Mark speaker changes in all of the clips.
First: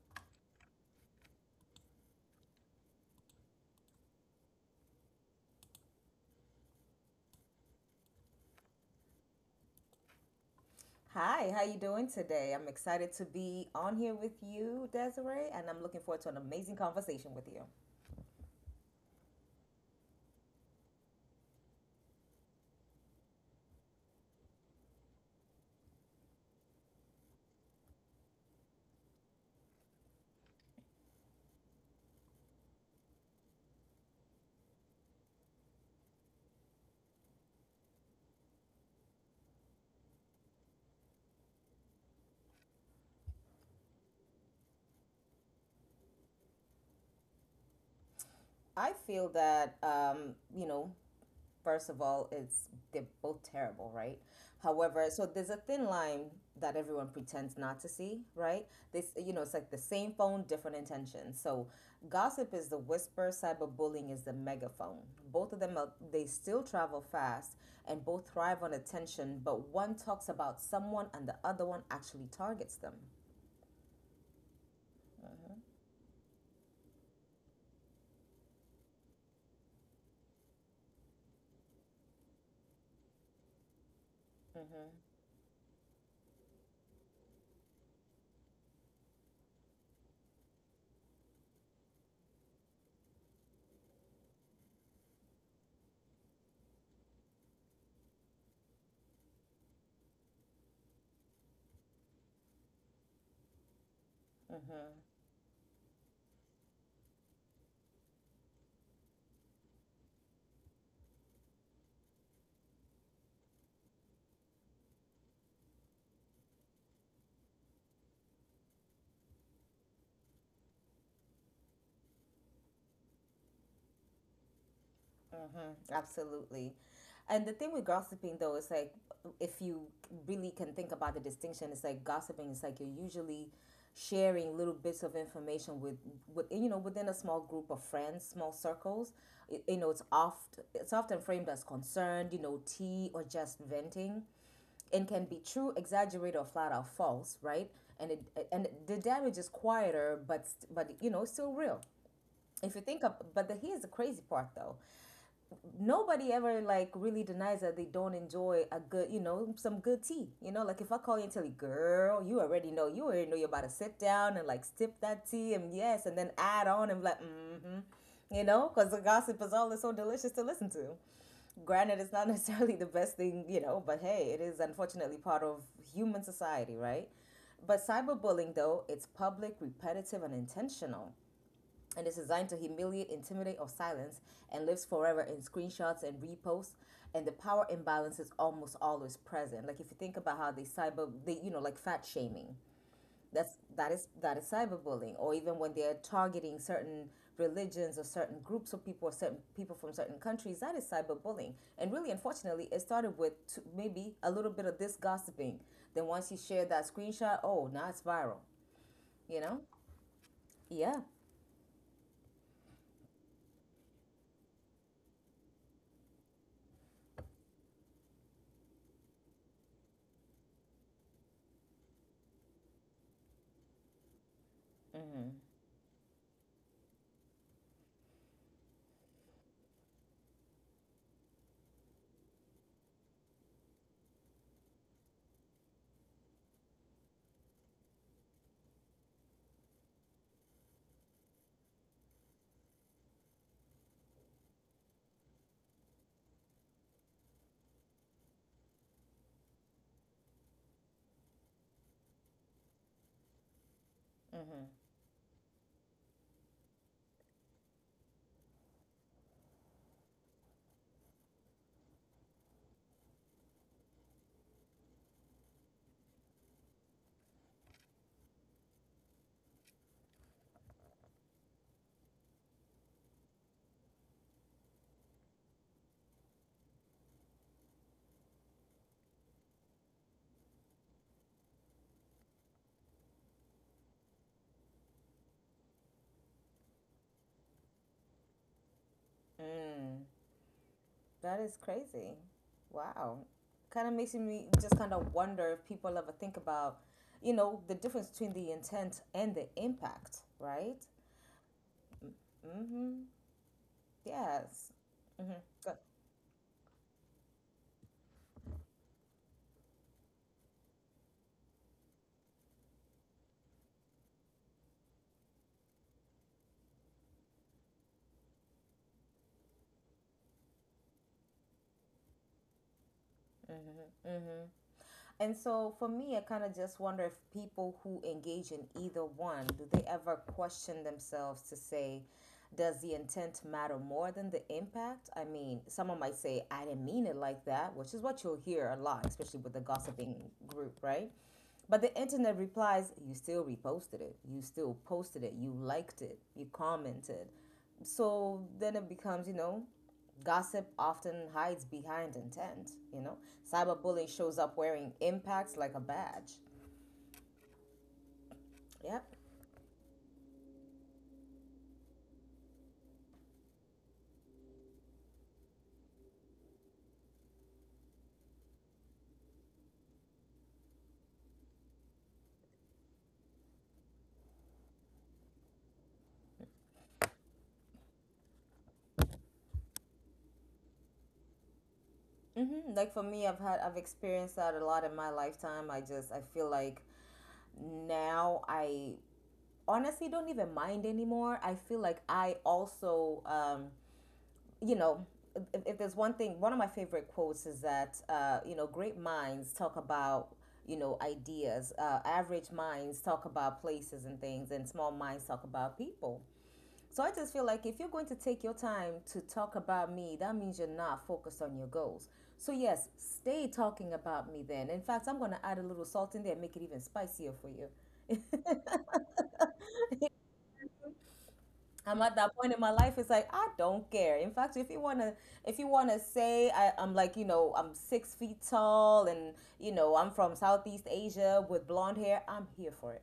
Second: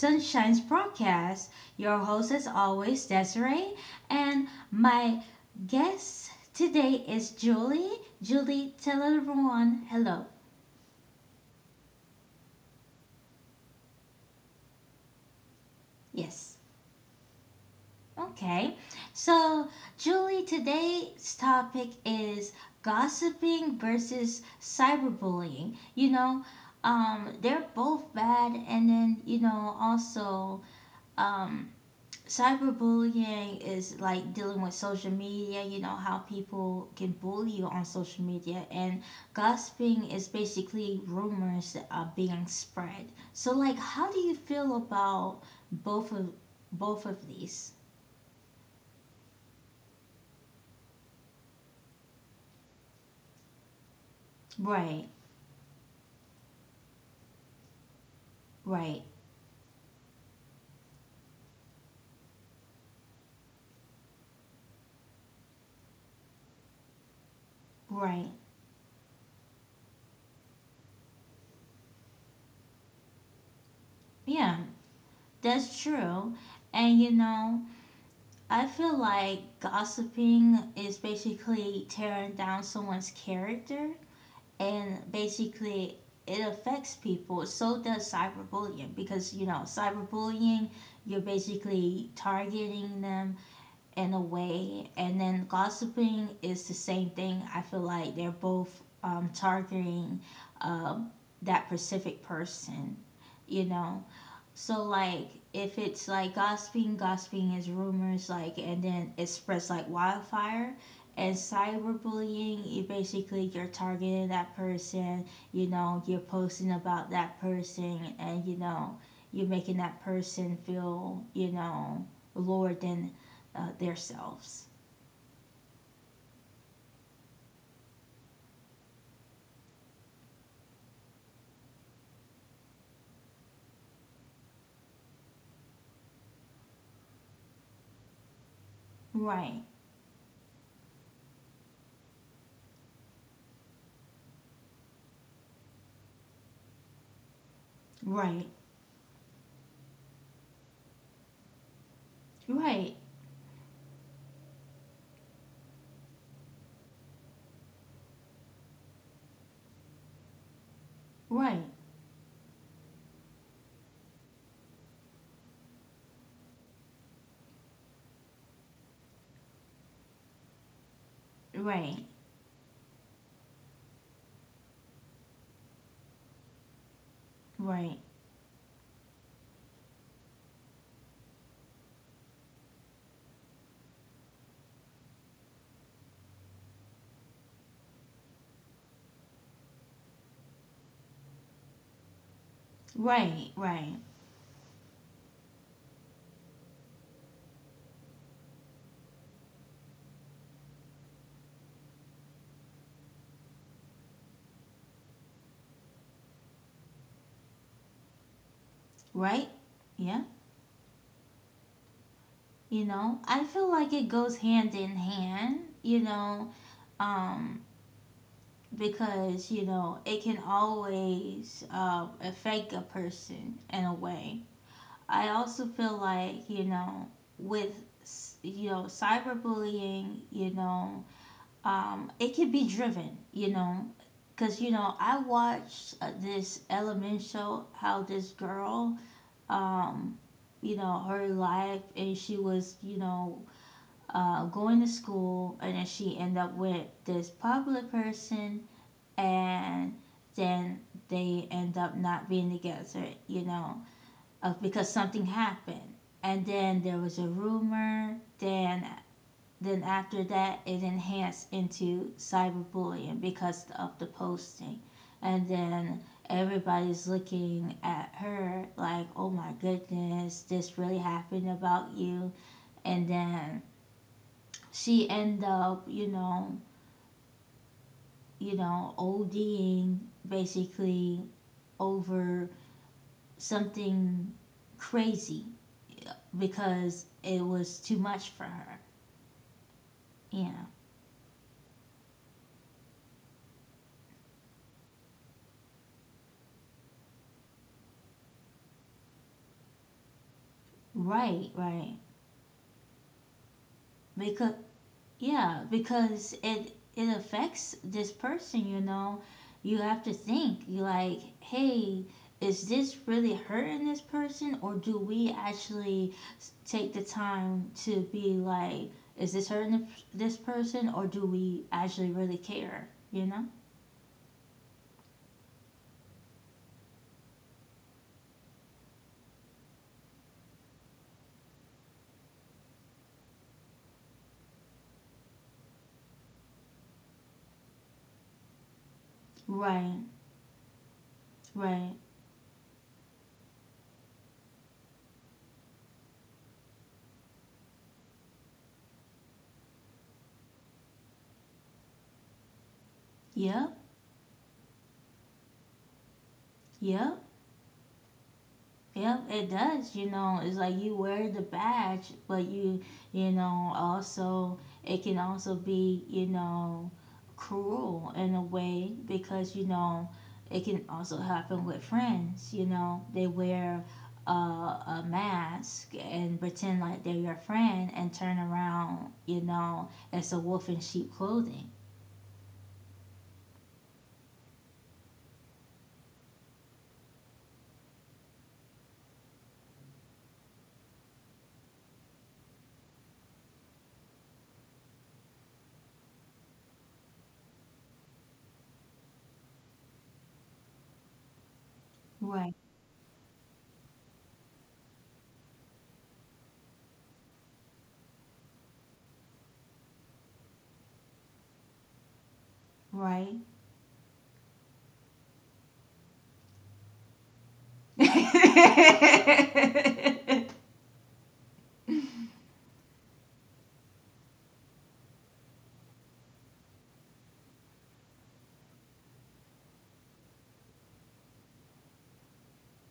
Speaker 1: Sunshine's broadcast. Your host, as always, Desiree, and my guest today is Julie. Julie, tell everyone hello.
Speaker 2: Hi, how you doing today? I'm excited to be on here with you, Desiree, and I'm looking forward to an
Speaker 1: Yes.
Speaker 2: amazing conversation with you.
Speaker 1: Okay. So, Julie, today's topic is gossiping versus cyberbullying. You know, they're both bad, and then, you know, also, um, cyberbullying is like dealing with social media. You know how people can bully you on social media, and gossiping is basically rumors that are being spread. So like, how do you feel about both of both of these?
Speaker 2: I feel that you know, first of all, it's they're both terrible, right? However,
Speaker 1: Right.
Speaker 2: so there's a thin line that everyone pretends not to see, right? This,
Speaker 1: Right.
Speaker 2: you know, it's like the same phone, different intentions. So, gossip is the whisper, cyberbullying is the megaphone. Both of them, are, they still travel fast, and both
Speaker 1: Right.
Speaker 2: thrive on attention. But one talks about someone, and the other one actually targets them.
Speaker 1: Yeah, that's true. And you know, I feel like gossiping is basically tearing down someone's character,
Speaker 2: Mm-hmm.
Speaker 1: and basically it affects people. So does cyberbullying, because you know cyberbullying, you're basically targeting them in a way, and then gossiping is the same thing. I feel like they're both targeting um, that specific person, you know. So
Speaker 2: Mm-hmm.
Speaker 1: like, if it's like gossiping, gossiping is rumors, like, and then it spreads like wildfire. And cyberbullying, you basically, you're targeting that person, you know, you're posting about that person, and you know, you're making that person feel, you know, lower than themselves.
Speaker 2: Mm-hmm, absolutely. And the thing with gossiping though is like if you really can think about the distinction, it's like gossiping is like you're usually sharing little bits of information with you know within a small group of friends, small circles. Y-
Speaker 1: Right.
Speaker 2: You know, it's often framed as concerned, you know, tea or just venting and can be true, exaggerated, or flat out false, right? And it
Speaker 1: Right.
Speaker 2: and the damage is quieter, but you know, it's still real. If you think
Speaker 1: Right.
Speaker 2: of, but the, Here's the crazy part though, nobody ever like really denies that they don't enjoy a good, you know, some good tea. You know, like if I call you and tell you,
Speaker 1: Right.
Speaker 2: girl, you already know you're about to sit down and like sip that tea and yes, and then add on and be like, mm-hmm, you know, because the gossip is always so delicious to listen to. Granted, it's
Speaker 1: Right.
Speaker 2: not necessarily the best thing, you know, but hey, it is unfortunately part of human society, right?
Speaker 1: Right.
Speaker 2: But
Speaker 1: Right.
Speaker 2: cyberbullying, though, it's public, repetitive, and intentional and is designed to humiliate, intimidate, or silence, and lives forever in screenshots and reposts. And the power imbalance is almost always present. Like if you think about how they you know like fat shaming.
Speaker 1: Right. Right.
Speaker 2: That is cyberbullying, or even when they are targeting certain religions or certain groups of people, or certain people from certain countries. That is cyberbullying, and really, unfortunately, it started with maybe a little bit of this gossiping. Then once you share that screenshot, oh, now it's viral. You
Speaker 1: Right.
Speaker 2: know?
Speaker 1: Yeah.
Speaker 2: Yeah.
Speaker 1: You know, I feel like it goes hand in hand, you know. um because you know, it can always affect a person in a way. I also feel like, you know, with, you know, cyberbullying, you know, it can be driven, you know, because you know, I watched this element show how this girl, um you know, her life, and she was, you know, going to school, and then she end up with this popular person, and then they end up not being together, you know, because something happened. And then there was a rumor. Then after that, it enhanced into cyberbullying because of the posting, and then everybody's looking at her like, oh my goodness, this really happened about you, and then she end up, you know, ODing basically over something crazy because it was too much for her.
Speaker 2: Mhm.
Speaker 1: Yeah.
Speaker 2: That is crazy. Wow. Kind of makes me just kind of wonder if people ever think about, you know, the difference between the intent and the impact, right?
Speaker 1: Right, right. Because,
Speaker 2: Yes. Mm-hmm.
Speaker 1: yeah, because it affects this person, you know. You have to think, you like, hey, is this really hurting this person, or do we actually take the time to be like, is this hurting this person, or do we actually really care, you know?
Speaker 2: And so for me, I kind of just wonder if people who engage in either one, do they ever question themselves to say, does the intent matter more than the impact? I mean, someone might say, I didn't mean it like that, which is what you'll hear a lot, especially with the
Speaker 1: Right.
Speaker 2: gossiping group, right? But the
Speaker 1: Right.
Speaker 2: internet replies, you still reposted it, you still posted it, you liked it, you commented. So then it becomes, you know, gossip often hides behind intent, you know.
Speaker 1: Yep.
Speaker 2: Cyberbullying shows up wearing impacts like a badge.
Speaker 1: Yep.
Speaker 2: Yep.
Speaker 1: Yep, it does. You know, it's like you wear the badge, but you know, also, it can also be, you know, cruel in a way, because, you know, it can also happen with friends. You know, they wear a mask and pretend like they're your friend and turn around. You know, it's a wolf in sheep clothing.
Speaker 2: Hmm. Like for me, I've experienced that a lot in my lifetime. I feel like now I honestly don't even mind anymore. I feel like I also you know, if there's one thing, one of my favorite quotes is that, you know, great minds talk about, you know, ideas. Average
Speaker 1: Right,
Speaker 2: minds talk about places and things, and small minds talk about people. So I just feel like if you're going to take your time to talk about me, that means you're not focused on your goals. So yes,
Speaker 1: right.
Speaker 2: stay talking about me then. In fact, I'm going to add a little salt in there and make it even spicier for you. I'm at that point in my life. It's like I don't care. In fact, if you wanna I'm like you know I'm 6 feet tall and you know I'm from Southeast Asia with blonde hair, I'm here for it.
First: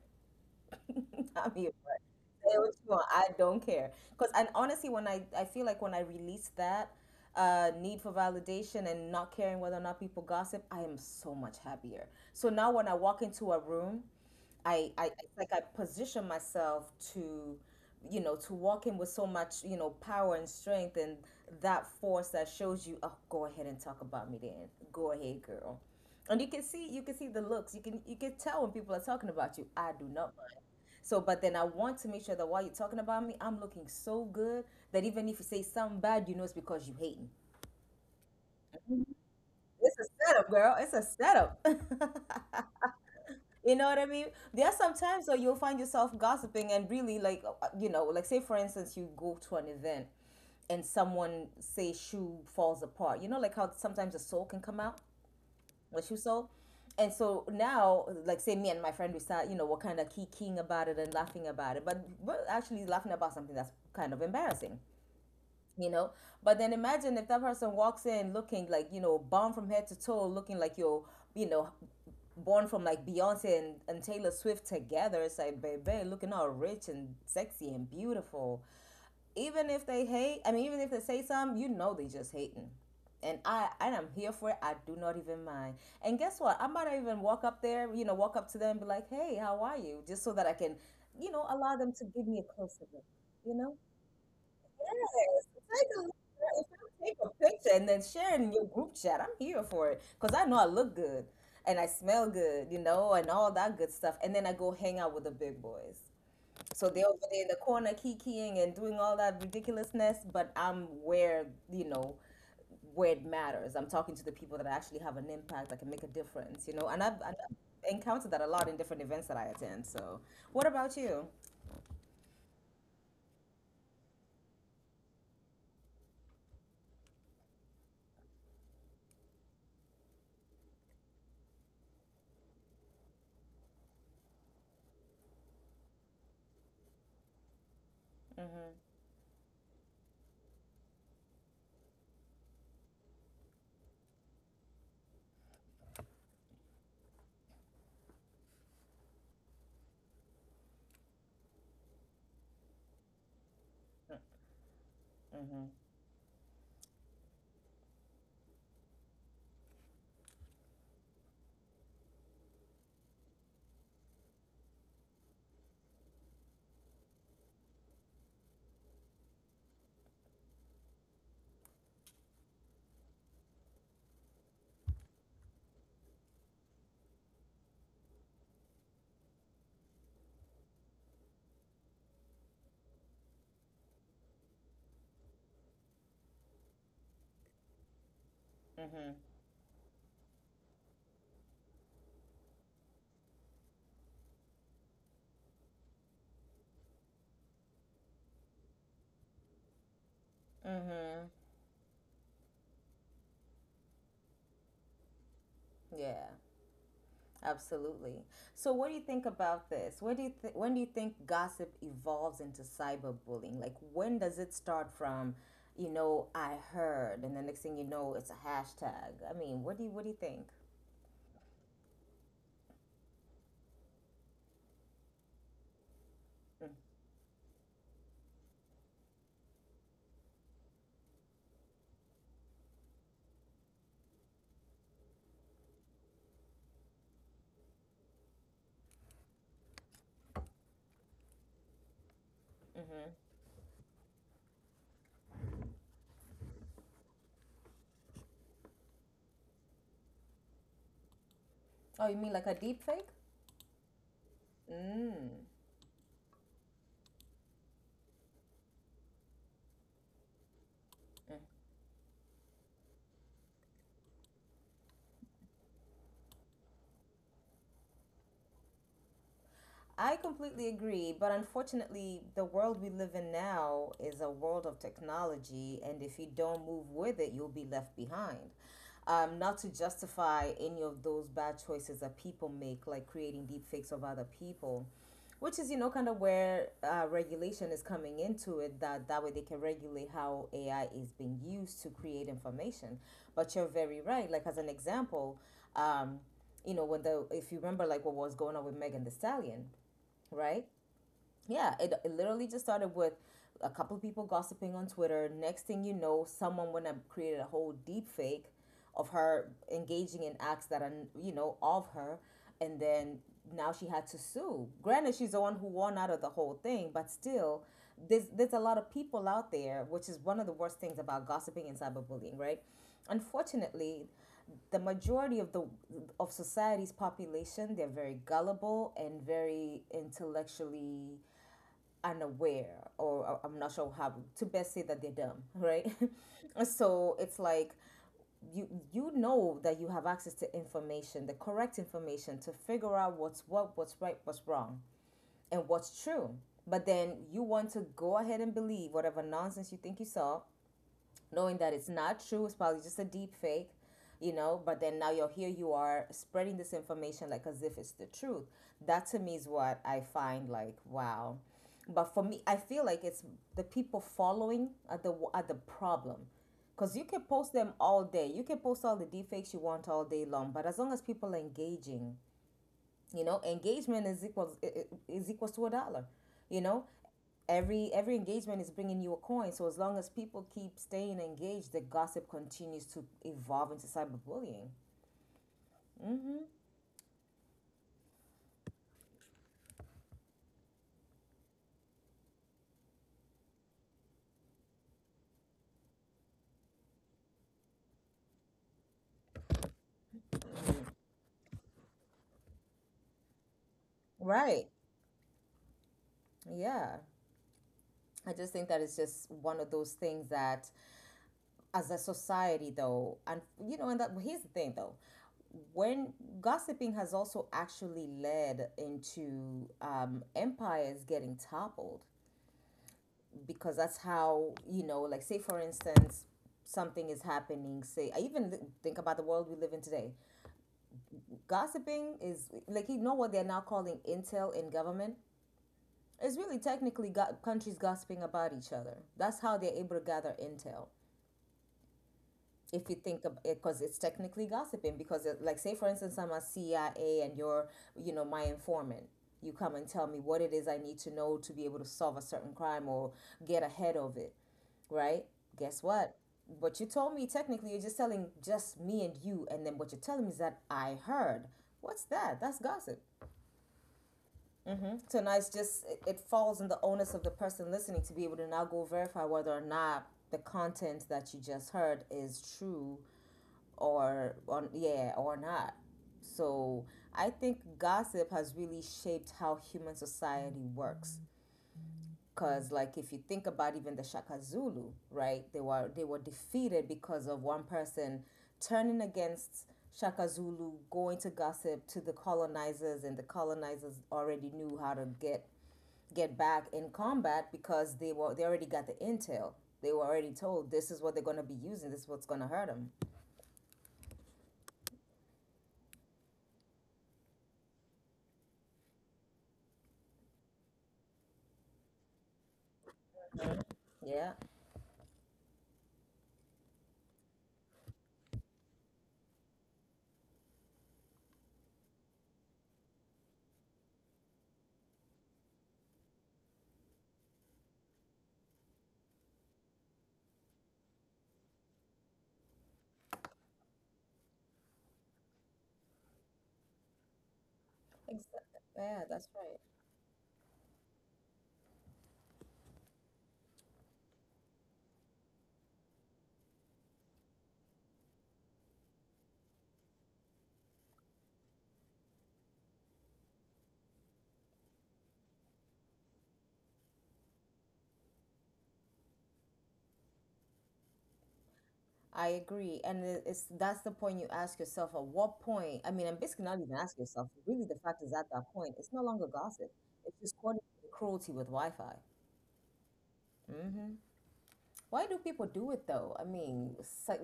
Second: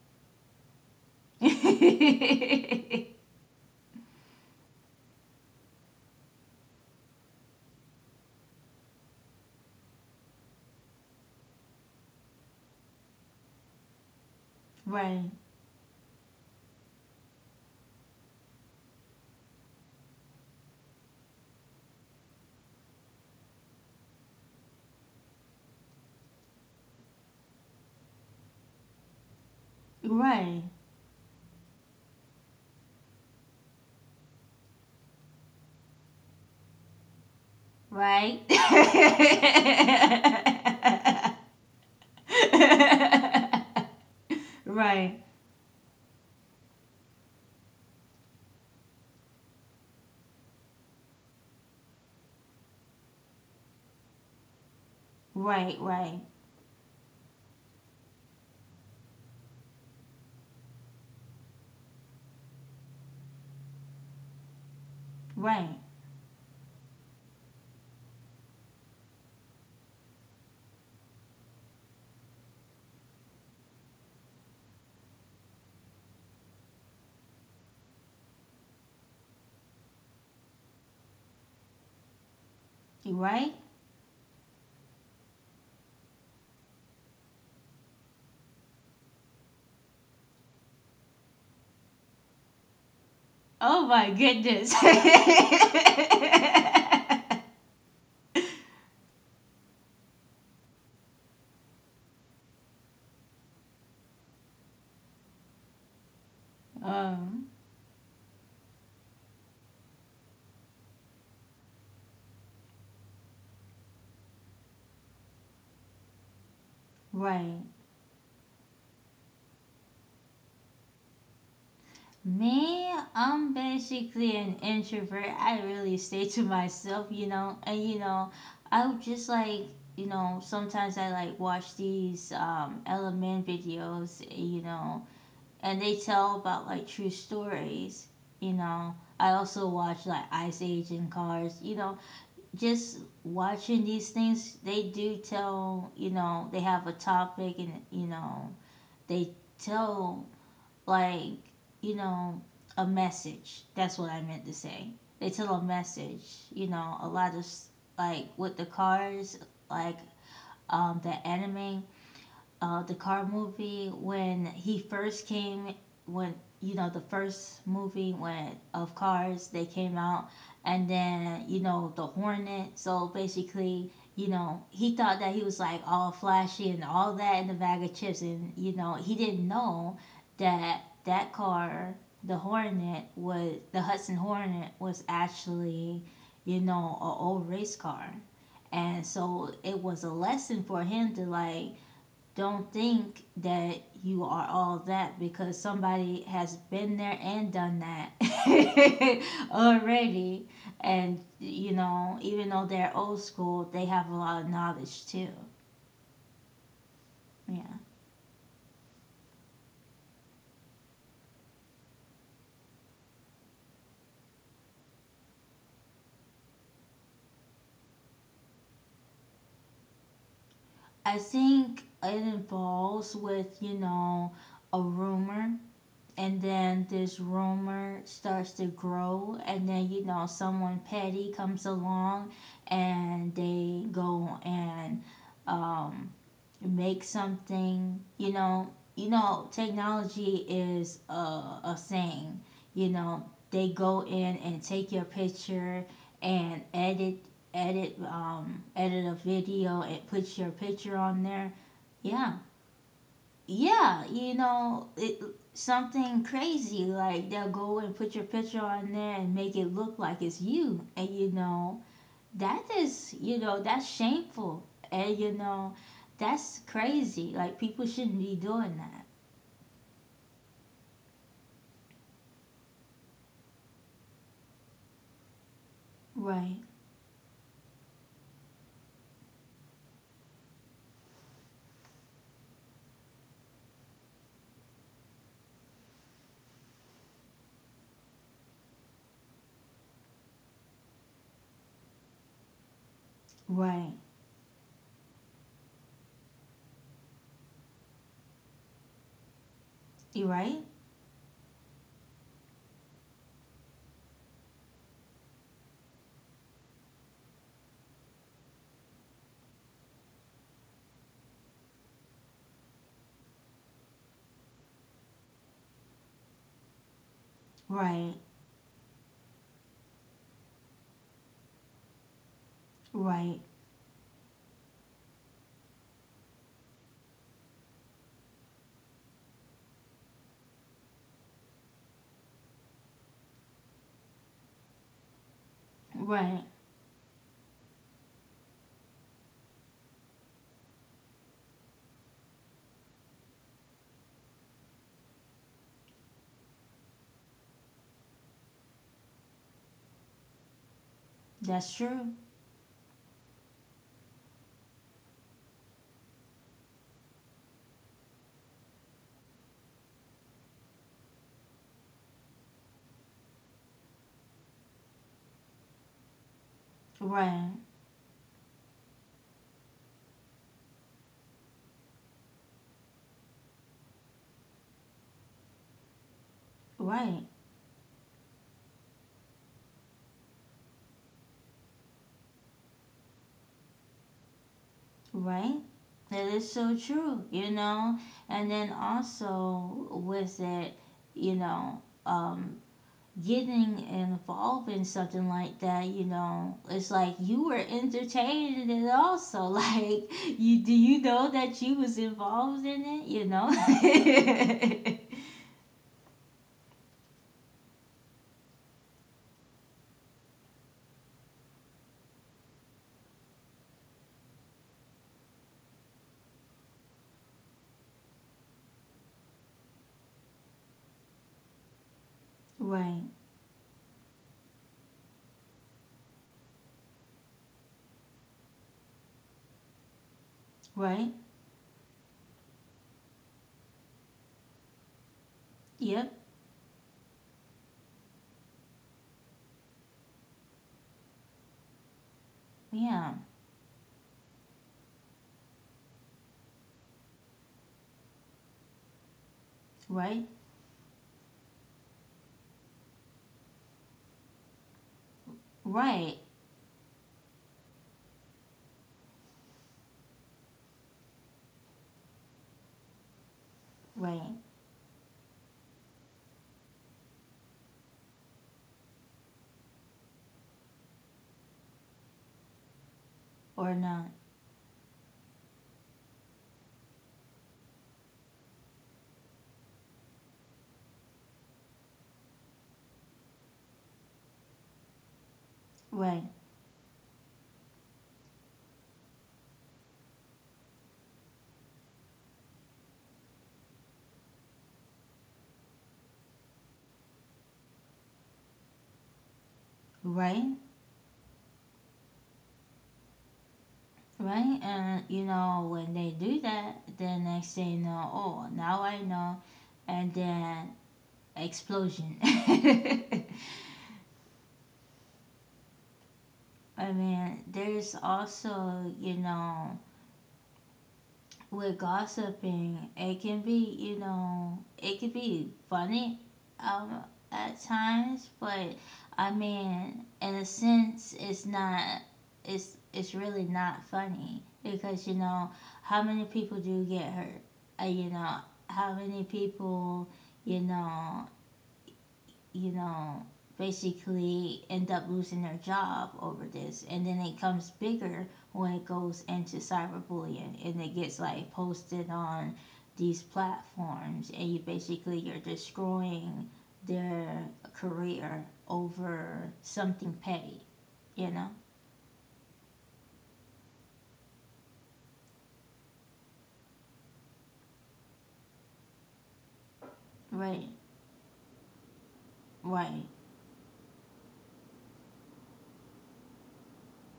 Speaker 2: I'm here. For it. Say what you want. I don't care. Because and Honestly, when I feel like when I release that need for validation and not caring whether or not people gossip, I am so much happier. So now when I walk into a room, I
Speaker 1: Right,
Speaker 2: it's like I position myself to you know to walk in with so much you know power and strength and that force that shows you oh go ahead and talk about me then, go ahead girl, and you can see the looks, you can tell when people are talking about you. I do not mind.
Speaker 1: right,
Speaker 2: So, but then I want to make sure that while you're talking about me, I'm looking so good that even if you say something bad, you know it's because you hate me.
Speaker 1: right.
Speaker 2: It's a setup, girl. It's a setup. You know what I mean? There are
Speaker 1: right,
Speaker 2: some
Speaker 1: right,
Speaker 2: times where you'll find yourself gossiping and really like, you know, like say for instance, you go to an event and someone say shoe falls apart. You know, like how sometimes a sole can come out,
Speaker 1: right,
Speaker 2: a shoe sole. And so now, like say me and my friend, we start, you know, we're kind of kicking about it and laughing about it, but we're actually laughing about something that's kind of embarrassing.
Speaker 1: right,
Speaker 2: You know, but then imagine if that person walks in looking like you know bomb from head to toe, looking like you're you know born from like Beyonce and Taylor Swift together. It's like baby looking all rich and sexy and beautiful. Even if they hate I mean even if they say something, you know they just hating.
Speaker 1: right.
Speaker 2: And I'm here for it. I do not even mind. And guess what? I might not even walk up there, you know, walk up to them and be like, "Hey, how are you?" Just so that I can, you know, allow them to give me a closer look. You know?
Speaker 1: Oh my goodness.
Speaker 2: Yes, take a look. If you take a picture and then share it in your group chat, I'm here for it because I know I look good and I smell good, you know, and all that good stuff. And then I go hang out with the big boys. So they're over there
Speaker 1: um,
Speaker 2: in the corner kikiing and doing all that ridiculousness, but I'm where, you know, where it matters. I'm talking to the people that actually have an impact, that can make a difference, you know. And
Speaker 1: right.
Speaker 2: I've encountered that a lot in different events that I attend. So, what about you?
Speaker 1: Me, I'm basically an introvert. I really stay to myself, you know. And you know, I would just like, you know, sometimes I like watch these element videos, you know, and they tell about like true stories, you know. I also watch like Ice Age and Cars, you know. Just watching these things, they do tell, you know, they have a topic, and you know, they tell like, you know, a message. That's what I meant to say. They tell a
Speaker 2: Mm-hmm.
Speaker 1: message. You know, a lot of like with the cars, like, the anime, the car movie, when you know, the first movie when of cars they came out, and then you know, the hornet. So basically, you know, he thought that he was like all flashy and all that, in the bag of chips, and you know, he didn't know that that car, the hornet, was, the Hudson Hornet was actually, you know, a old race car. And
Speaker 2: Mm-hmm.
Speaker 1: so it was a lesson for him to like, don't think that you are all that, because somebody has been there and done that already. And,
Speaker 2: Mm-hmm.
Speaker 1: you know, even though they're old school, they have a lot of knowledge too.
Speaker 2: Yeah.
Speaker 1: Yeah.
Speaker 2: Absolutely. So, what do you think about this? What do you th- When do you think gossip evolves into cyberbullying? Like, when does it start from, you know, I heard, and the next thing you know, it's a hashtag? I mean, what do you think?
Speaker 1: I think it involves with, you know, a rumor, and
Speaker 2: Mm.
Speaker 1: then this rumor starts to grow, and then you know, someone petty comes along, and they go and um make something. You know, you know, technology is a saying, you
Speaker 2: Mm-hmm.
Speaker 1: know, they go in and take your picture and edit a video and put your picture on there.
Speaker 2: Oh, you mean
Speaker 1: Yeah.
Speaker 2: like a deep fake?
Speaker 1: Yeah, you know it,
Speaker 2: Mm.
Speaker 1: something crazy, like they'll go and put your picture on there and make it look like it's you, and you
Speaker 2: Mm-hmm.
Speaker 1: know, that is, you know, that's shameful. And you know, that's crazy, like people shouldn't be doing that.
Speaker 2: I completely agree, but unfortunately, the world we live in now is a world of technology, and if you don't
Speaker 1: Right.
Speaker 2: move with it, you'll be left behind. Not to justify any of those bad choices that people make, like creating deepfakes of other people, which is, you know, kind of where regulation is coming into it, that that way they can regulate how AI is being used to create information. But you're
Speaker 1: right
Speaker 2: very right. Like, as an example, um, you know, if you remember, like what was going on with Megan the Stallion,
Speaker 1: you
Speaker 2: right?
Speaker 1: right.
Speaker 2: Yeah, it literally just started with a couple of people gossiping on Twitter. Next thing you know, someone went and created a whole deep fake of her engaging in acts that are, you know, of her. And then now she had to sue. Granted, she's the one who won out of the whole thing, but still,
Speaker 1: Right.
Speaker 2: there's a lot of people out there, which is one of the worst things about gossiping and cyberbullying, right?
Speaker 1: Right.
Speaker 2: Unfortunately, the majority of the of society's population they're very gullible and very intellectually unaware, or I'm not sure how to best say that they're dumb, right?
Speaker 1: Right.
Speaker 2: So it's like you know that you have access to information, the correct information to figure out what's right, what's wrong, and what's true. But then you want to go ahead and believe whatever nonsense you think you saw, knowing that
Speaker 1: That's
Speaker 2: it's
Speaker 1: true.
Speaker 2: not true, it's probably just a deep fake. You know, but then now you're here, you are spreading this information like as if it's the truth. That to me is what I find, like, wow. But for me, I feel like it's the people following at the problem, because you can post
Speaker 1: Right.
Speaker 2: them all day, you can post all the defects you want all day long, but as long as people are engaging, you know, engagement is equals to a dollar, you know.
Speaker 1: Right.
Speaker 2: Every engagement is bringing you a coin. So as long as people keep staying engaged, the gossip continues to evolve into cyberbullying.
Speaker 1: Right. That is so true, you know. And then also with it, you know, getting involved in something like that, you know, it's like you were entertained in it also. Like, you do, you know, that you was involved in it, you know?
Speaker 2: Right. Yeah, I just think that it's just one of those things that as a society though, and you know, and that, here's the thing though, when gossiping has also actually led into empires getting toppled,
Speaker 1: right.
Speaker 2: because that's how, you know, like say for instance, something is happening. Say, I even think about the world we live in today.
Speaker 1: Right.
Speaker 2: Gossiping is, like, you know what they're now calling intel in government.
Speaker 1: Yep.
Speaker 2: It's really technically countries gossiping about each other. That's how they're able to gather intel. If you
Speaker 1: Yeah.
Speaker 2: think of it, because it's technically gossiping. Because it, like say for instance, I'm a CIA and you're, you know, my informant. You come and tell me
Speaker 1: Right.
Speaker 2: what it is I need to know to be able to solve a certain crime or get ahead of it, right? Guess what?
Speaker 1: Right.
Speaker 2: What you told me, technically, you're just telling just me and you, and then what you're telling me is that I heard. What's that? That's gossip.
Speaker 1: Right.
Speaker 2: Mm-hmm. So now it's just it, it falls on the onus of the person listening to be able to now go verify whether or not the content that you just heard is true
Speaker 1: Or not.
Speaker 2: or on, yeah, or not. So I think gossip has really shaped how human society works. 'Cause like, if you think about even the Shaka Zulu, right? They were
Speaker 1: Right.
Speaker 2: defeated because of one person turning against Shaka Zulu, going to gossip to the colonizers, and the colonizers already knew how to get back in combat because they already got the intel. They were already
Speaker 1: Right.
Speaker 2: told, this is what they're going to be using. This is what's going to hurt them.
Speaker 1: Right. And you know, when they do that, then next thing you know, oh, now I know, and then explosion.
Speaker 2: Yeah,
Speaker 1: I mean, there's also, you know, with gossiping, it can be, you know, it can be funny um, at times, but I mean, in a sense, it's not, it's really not funny because, you know, how many people do get hurt? You know,
Speaker 2: exactly.
Speaker 1: how
Speaker 2: Yeah, that's
Speaker 1: many
Speaker 2: right.
Speaker 1: people, you know, you know, basically end up losing their job over this. And then it comes bigger when it goes into cyberbullying, and it gets like posted on these platforms, and you basically, you're destroying their career over something petty, you know?
Speaker 2: I agree, and it's, that's the point, you ask yourself. At what point? I mean, and basically not even ask yourself. Really, the fact is, at that point, it's no longer gossip. It's just
Speaker 1: Right,
Speaker 2: cruelty with Wi-Fi.
Speaker 1: right,
Speaker 2: Why do people do it though? I mean, so,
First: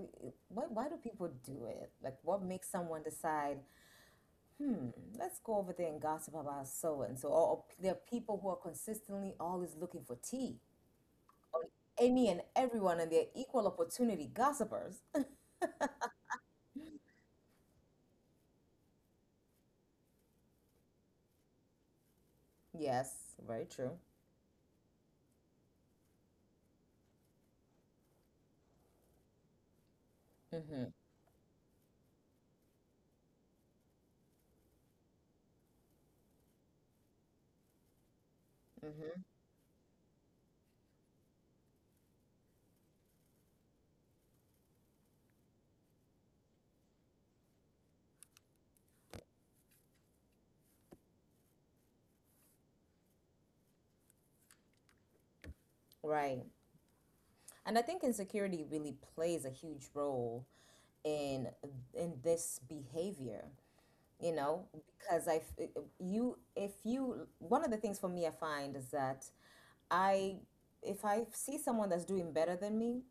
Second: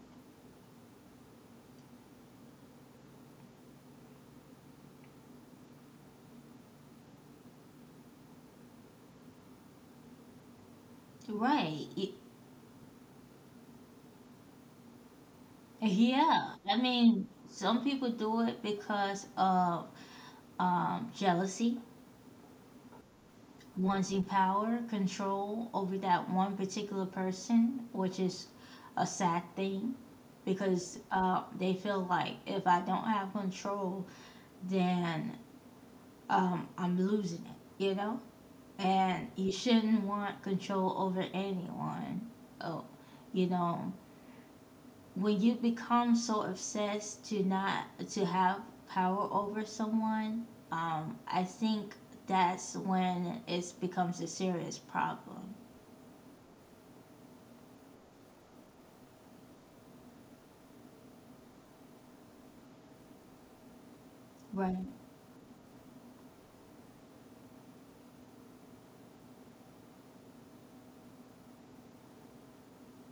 Speaker 2: why do people do it? Like, what makes someone decide? Let's go over there and gossip about so and so. Or, there are people who are consistently always looking for tea. Or
Speaker 1: right. Y-.
Speaker 2: any and everyone, and they're equal opportunity gossipers.
Speaker 1: Yeah. I mean, some people do it because of jealousy,
Speaker 2: Yes, very true.
Speaker 1: wanting power, control over that one particular person, which is a sad thing,
Speaker 2: Mm-hmm.
Speaker 1: because they feel like, if I don't have control, then I'm losing it, you know?
Speaker 2: Mm-hmm.
Speaker 1: And you shouldn't want control over anyone. Oh, you know, when you become so obsessed to not to have power over someone, I think that's when it becomes a serious problem.
Speaker 2: Right. And I think insecurity really plays a huge role in in this behavior. You know,
Speaker 1: Right,
Speaker 2: because you, if you, one of the things for me I find is that, I, if I see someone that's doing better than me,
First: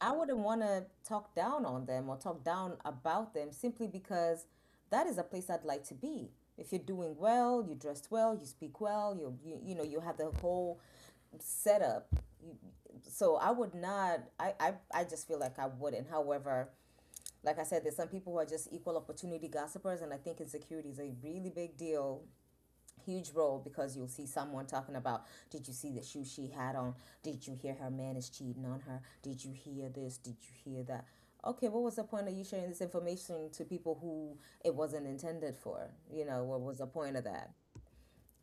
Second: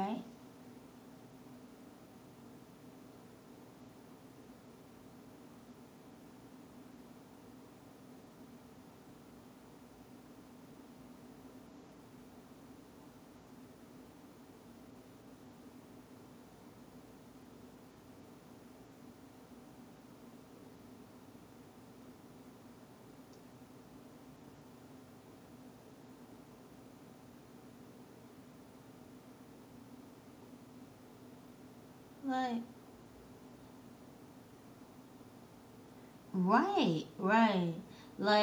Speaker 2: I wouldn't want to talk down on them or talk down about them, simply because that is a place I'd like to be. If you're doing well, you dressed well, you speak well, you, you know, you have the whole setup. You, so I would not. I just feel like I wouldn't. However, like I said, there's some people who are just equal opportunity gossipers, and I think insecurity is a really big deal, huge role, because you'll see someone talking about, did you see the shoe she had on? Did you hear her man is cheating on her? Did you hear this? Did you hear that? Okay, what was the point of you
Speaker 1: Like,
Speaker 2: sharing this information to people who it wasn't intended for? You know, what was the
Speaker 1: right,
Speaker 2: point of that?
Speaker 1: right.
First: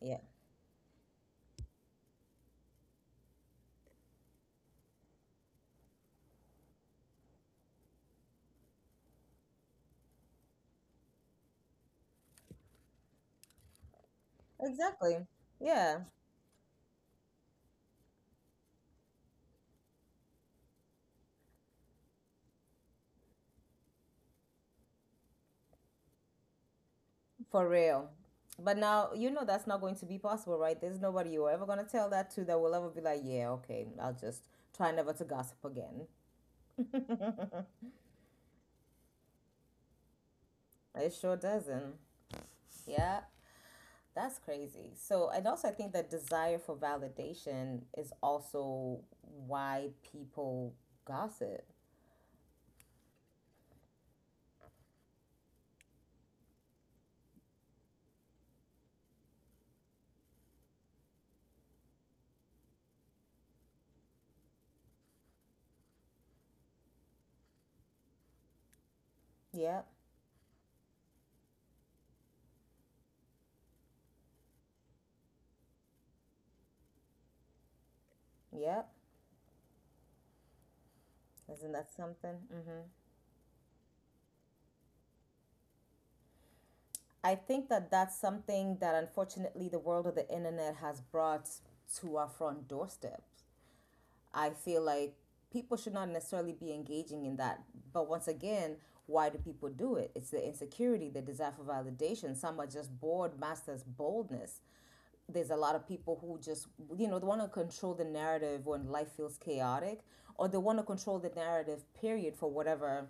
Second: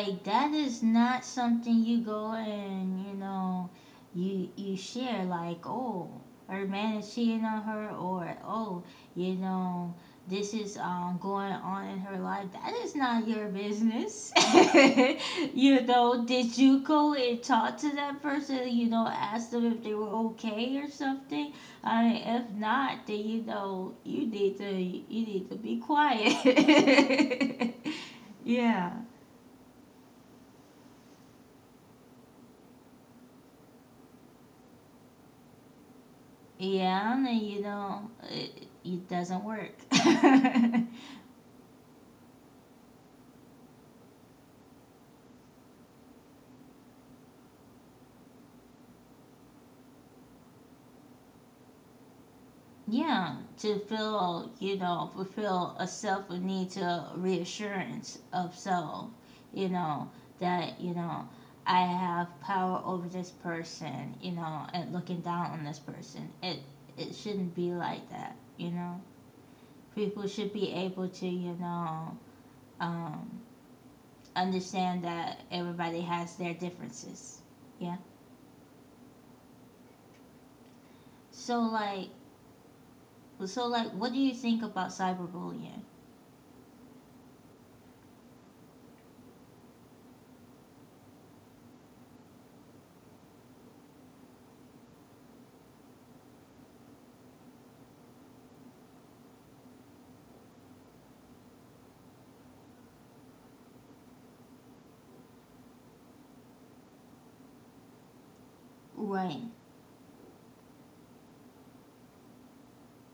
Speaker 2: Yeah,
Speaker 1: that is not something you go and, you know, you share like, oh, her man is cheating on her, or oh, you know, this is going on in her life. That is not your business.
Speaker 2: exactly.
Speaker 1: you
Speaker 2: Yeah,
Speaker 1: know, did you go and talk to that person, you know, ask them if they were okay or something? I mean, if not, then you know, you need to, you need to be quiet.
Speaker 2: for real. But
Speaker 1: yeah.
Speaker 2: now, you know that's not going to be possible. Right, there's nobody you're ever going to tell that to that will ever be like, yeah, okay, I'll just try never to gossip again.
Speaker 1: Yeah, and you know, it doesn't work.
Speaker 2: It sure doesn't. Yeah. That's crazy. So, and also, I think that desire for validation is also why people gossip.
Speaker 1: yeah, to feel, you know, fulfill a self need to reassurance of self, you know, that, you know, I have power over this person, you know, and looking down on this person. It shouldn't be like that, you know.
Speaker 2: Yep,
Speaker 1: People should be able to, you know, um, understand that everybody has their differences. Yeah.
Speaker 2: yep.
Speaker 1: So
Speaker 2: Isn't that
Speaker 1: like,
Speaker 2: something? Hmm.
Speaker 1: so like, what do you think about cyberbullying?
Speaker 2: I think that that's something that unfortunately the world of the internet has brought to our front doorsteps. I feel like people should not necessarily be engaging in that. But once again, why do people do it? It's the insecurity, the desire for validation. Some are just bored, masters boldness. There's a lot of people who just, you know, they want to control the narrative when life feels
Speaker 1: Right.
Speaker 2: chaotic, or they want to control the narrative period for whatever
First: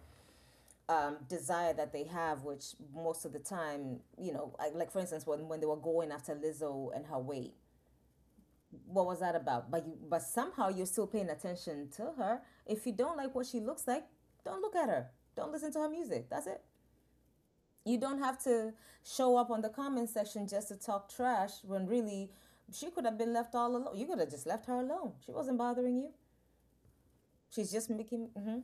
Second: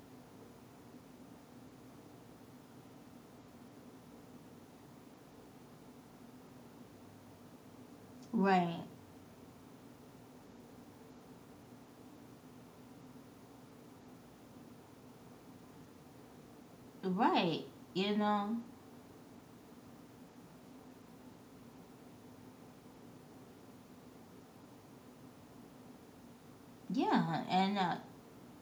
Speaker 2: desire that they have, which most of the time, you know, like for instance, when they were going after Lizzo and her weight,
Speaker 1: Right.
Speaker 2: what was that about? But you, but somehow you're still paying attention to her. If you don't like what she looks like, don't look at her. Don't listen to her music. That's it.
Speaker 1: Right.
Speaker 2: You don't
Speaker 1: You
Speaker 2: have
Speaker 1: know.
Speaker 2: to show up on the comment section just to talk trash, when really she could have been left all alone. You could have just left her alone. She wasn't bothering you.
Speaker 1: Yeah.
Speaker 2: She's
Speaker 1: And
Speaker 2: just making. Hmm.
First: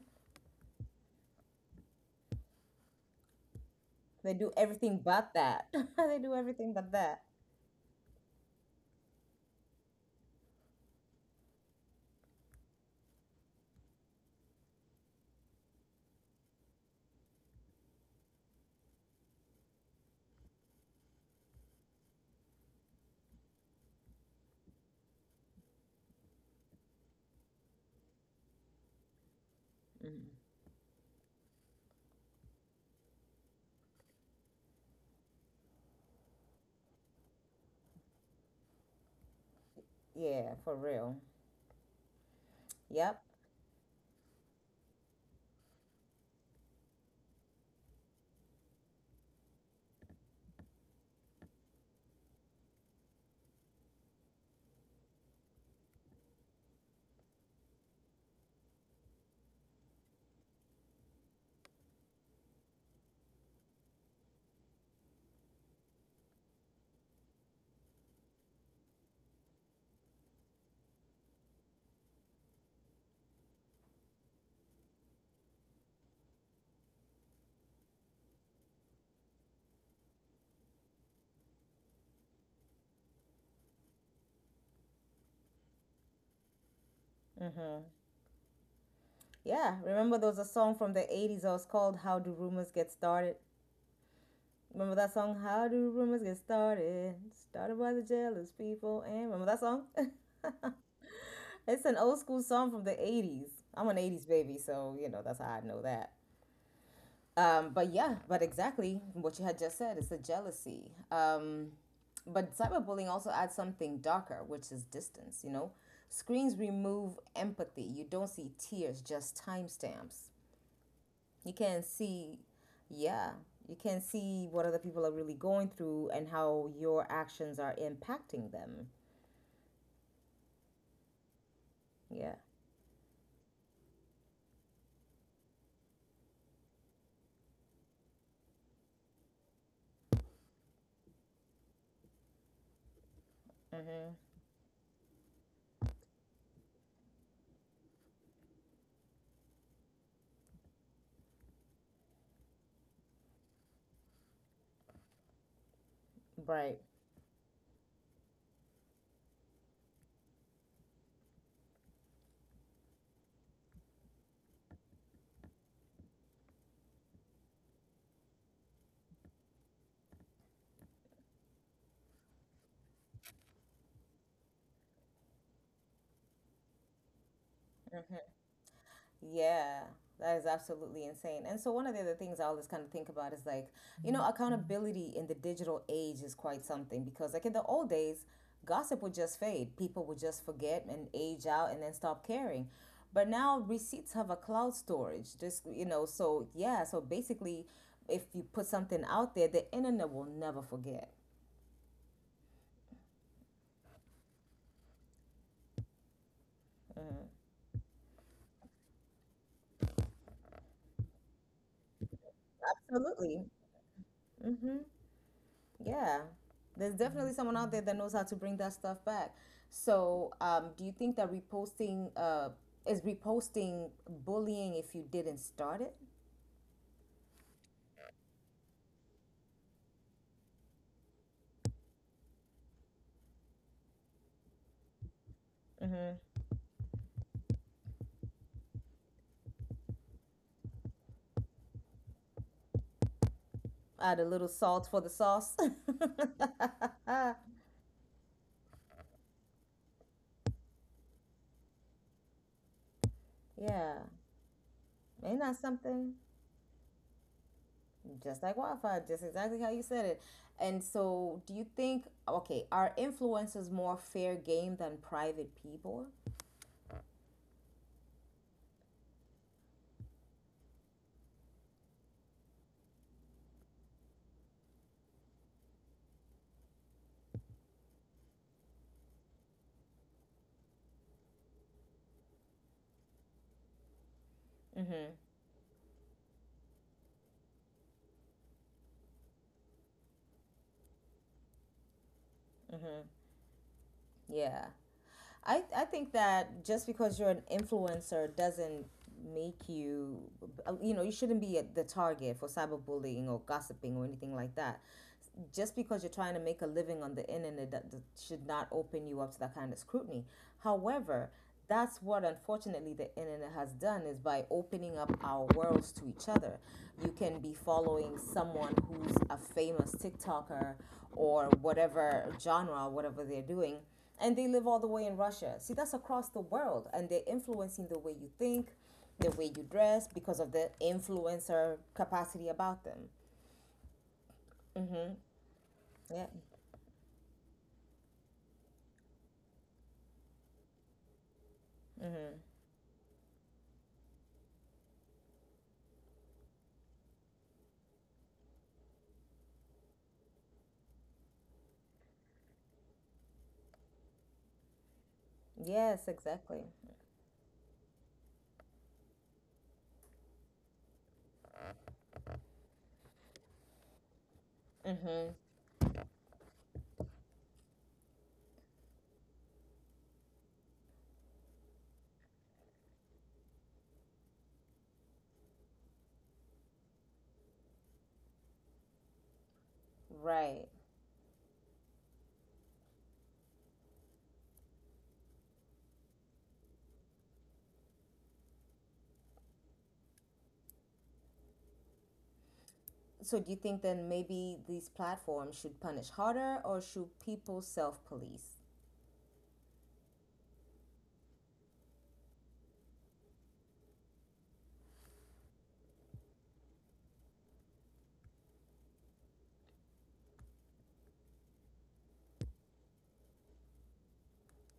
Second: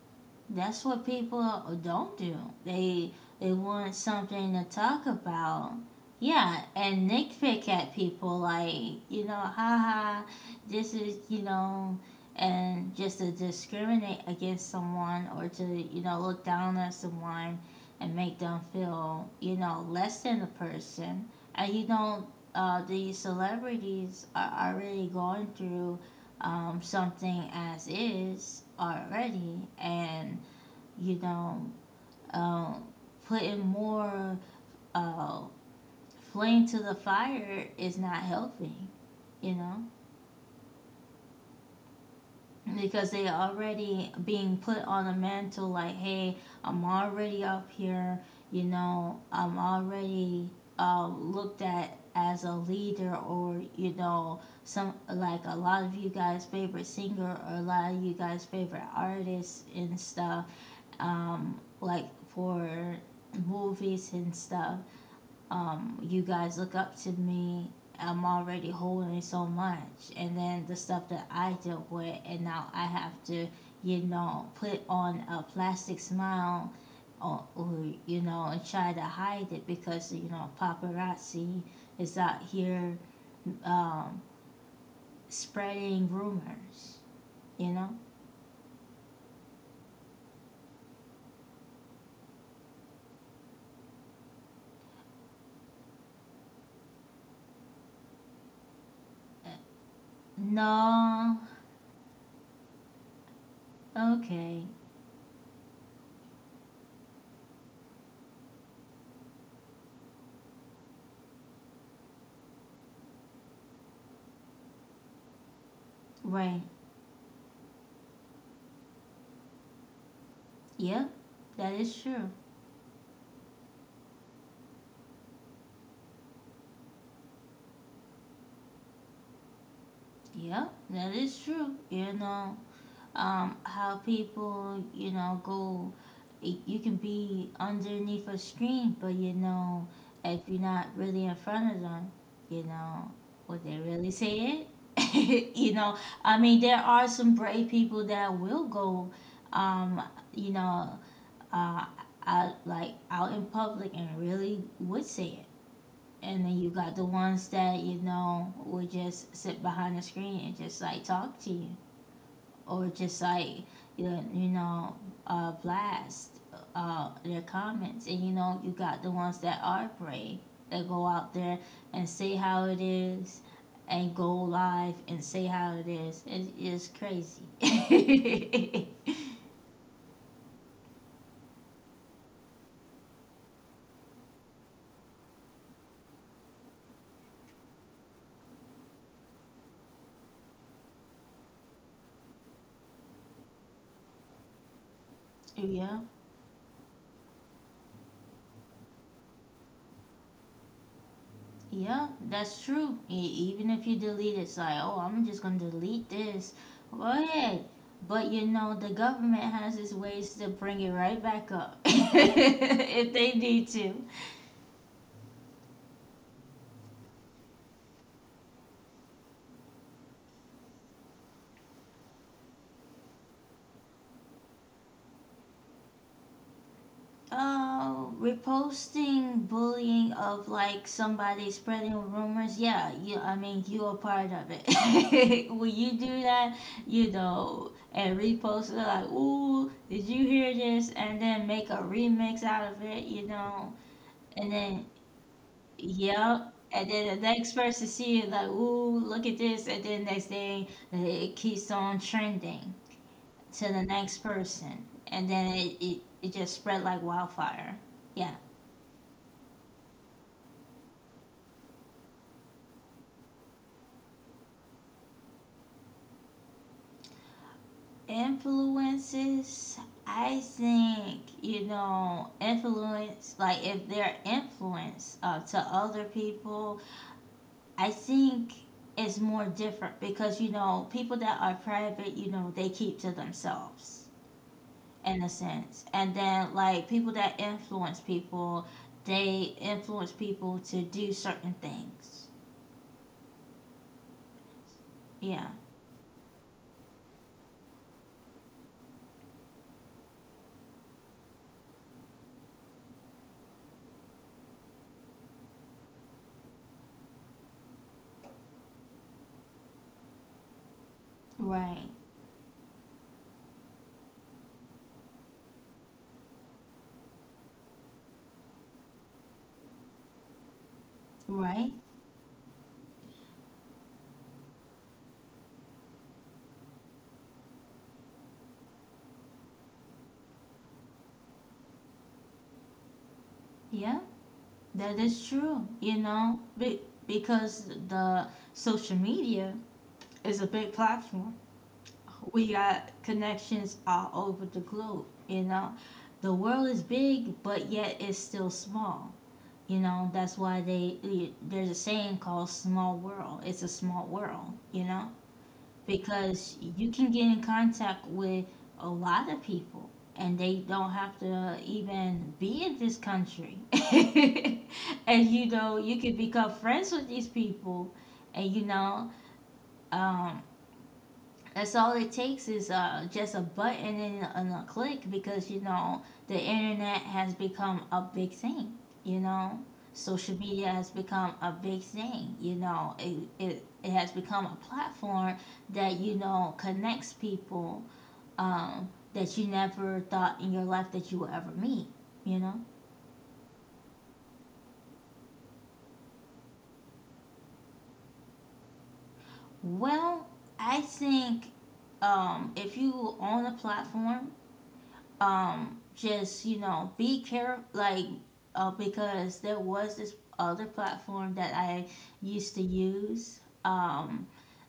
Speaker 1: that's what people don't do. They they want
Speaker 2: They do
Speaker 1: something to
Speaker 2: everything
Speaker 1: talk
Speaker 2: but that.
Speaker 1: about.
Speaker 2: They do
Speaker 1: Yeah,
Speaker 2: everything but
Speaker 1: and
Speaker 2: that.
Speaker 1: nitpick at people like, you know, haha, this is, you know, and just to discriminate against someone, or to, you know, look down on someone and make them feel, you know, less than a person. And you know, these celebrities are already going through something as is already, and you know, um, putting more uh, flame to the fire is not helping, you know,
Speaker 2: Yeah, for real.
Speaker 1: because
Speaker 2: Yep.
Speaker 1: they already being put on a mantle like, hey, I'm already up here, you know, I'm already looked at as a leader, or you know, some, like a lot of you guys favorite singer, or a lot of you guys favorite artists and stuff, like for movies and stuff, you guys look up to me. I'm already holding so much, and then the stuff that I dealt with, and now I have to, you know, put on a plastic smile, or you know, and try to hide it, because you know, paparazzi is out here um, spreading rumors. You know,
Speaker 2: Yeah. Remember there was a song from the 80's that was called How Do Rumors Get Started? Remember that song? How Do Rumors Get Started? Started by the jealous people. And remember
Speaker 1: uh,
Speaker 2: that song?
Speaker 1: no,
Speaker 2: It's an old school song from the 80's. I'm an 80's baby,
Speaker 1: okay,
Speaker 2: so, you know, that's how I know that. But yeah, but exactly what you had just said is the jealousy. But cyberbullying also adds something darker, which is distance, you know? Screens
Speaker 1: right,
Speaker 2: remove empathy. You don't see tears, just timestamps.
Speaker 1: yep,
Speaker 2: You
Speaker 1: that
Speaker 2: can
Speaker 1: is true.
Speaker 2: see, yeah, you can see what other people are really going through and how your actions are impacting them.
Speaker 1: Yep, that is true. You
Speaker 2: Yeah,
Speaker 1: know, how people, you know, go. Y-, you can be underneath a screen, but you know, if you're not really in front of them, you know, would they really say it? you know, I mean, there are some brave people that will go, um, you know, uh, out, like out in public, and really would say it. And then you
Speaker 2: right.
Speaker 1: got the ones that you know would just sit behind the screen and just like talk to you or just like you know, blast their comments. And you know, you got the ones that are brave that go out there and say how it is and go live and say how it is. It is crazy.
Speaker 2: Yeah, that is absolutely insane. And so, one of the other things I always kind of think about is like, you know, accountability in the digital age is quite something, because like in the old days, gossip would just fade. People would just forget and age out and then stop caring. But now receipts have a cloud storage. Just, you
Speaker 1: Yeah.
Speaker 2: know, so yeah, so basically, if you put something out there, the internet will never forget.
Speaker 1: Yeah, that's true. Even if you delete it, it's like, oh, I'm just gonna delete this. Go ahead. But you know, the government has its ways to bring it right back up if they
Speaker 2: Absolutely.
Speaker 1: need to.
Speaker 2: Yeah, there's definitely someone out there that knows how to bring that stuff back. So, do you think that reposting is reposting bullying if you didn't start it?
Speaker 1: Reposting bullying of like somebody spreading rumors. Yeah, you, I mean, you are part of it. When you do that, you know, and repost it like, ooh, did you hear this? And then make a remix out of it, you know,
Speaker 2: Add a little
Speaker 1: and then
Speaker 2: salt for the sauce.
Speaker 1: yep. And then the next person see it like, ooh, look at this. And then next thing, like, it keeps on trending to the
Speaker 2: Yeah,
Speaker 1: next person. And
Speaker 2: ain't
Speaker 1: then
Speaker 2: that
Speaker 1: it, it,
Speaker 2: something?
Speaker 1: it just spread like wildfire. Yeah.
Speaker 2: Just like wildfire, just exactly how you said it. And so, do you think, okay, are influencers more fair game than private people?
Speaker 1: Influences, I think, you know, influence, like if they're influence to other people, I think it's more different because, you know, people that are private, you know, they keep to themselves in a sense. And then like people that influence people, they influence people to do certain things.
Speaker 2: Yeah.
Speaker 1: Yeah.
Speaker 2: I think that just because you're an influencer doesn't make you, you know, you shouldn't be at the target for cyberbullying or gossiping or anything like that. Just because you're trying to make a living on the internet, that should not open you up to that kind of scrutiny. However,
Speaker 1: Right.
Speaker 2: that's what unfortunately the internet has done is by opening up our worlds to each other. You can be following someone who's a famous TikToker, or
Speaker 1: Right.
Speaker 2: whatever genre, whatever they're doing, and they live all the way in Russia. See, that's across the world, and they're influencing the way you think, the way you dress, because of the influencer capacity about them.
Speaker 1: Yeah. That is true. You
Speaker 2: Yeah.
Speaker 1: know, because the social media is a big platform.
Speaker 2: Mm-hmm.
Speaker 1: We got connections all over the globe. You know, the world is big, but yet it's still small. You know, that's why they there's a saying called "small world." It's a small world. You know,
Speaker 2: Yes,
Speaker 1: because
Speaker 2: exactly.
Speaker 1: you can get in contact with a lot of people and they don't have to even be in this country. And
Speaker 2: Mm-hmm.
Speaker 1: you know, you can become friends with these people and um, that's all it takes is just a button and a click because you know the internet has become a big thing. You know, social
Speaker 2: Right.
Speaker 1: media has become a big thing. You know, it has become a platform that you know connects people, that you never thought in your life that you would ever meet. You know,
Speaker 2: So, do you think then maybe these platforms should punish harder, or should people self-police?
Speaker 1: well, I think if you own a platform, just you know be careful like because there was this other platform that I used to use um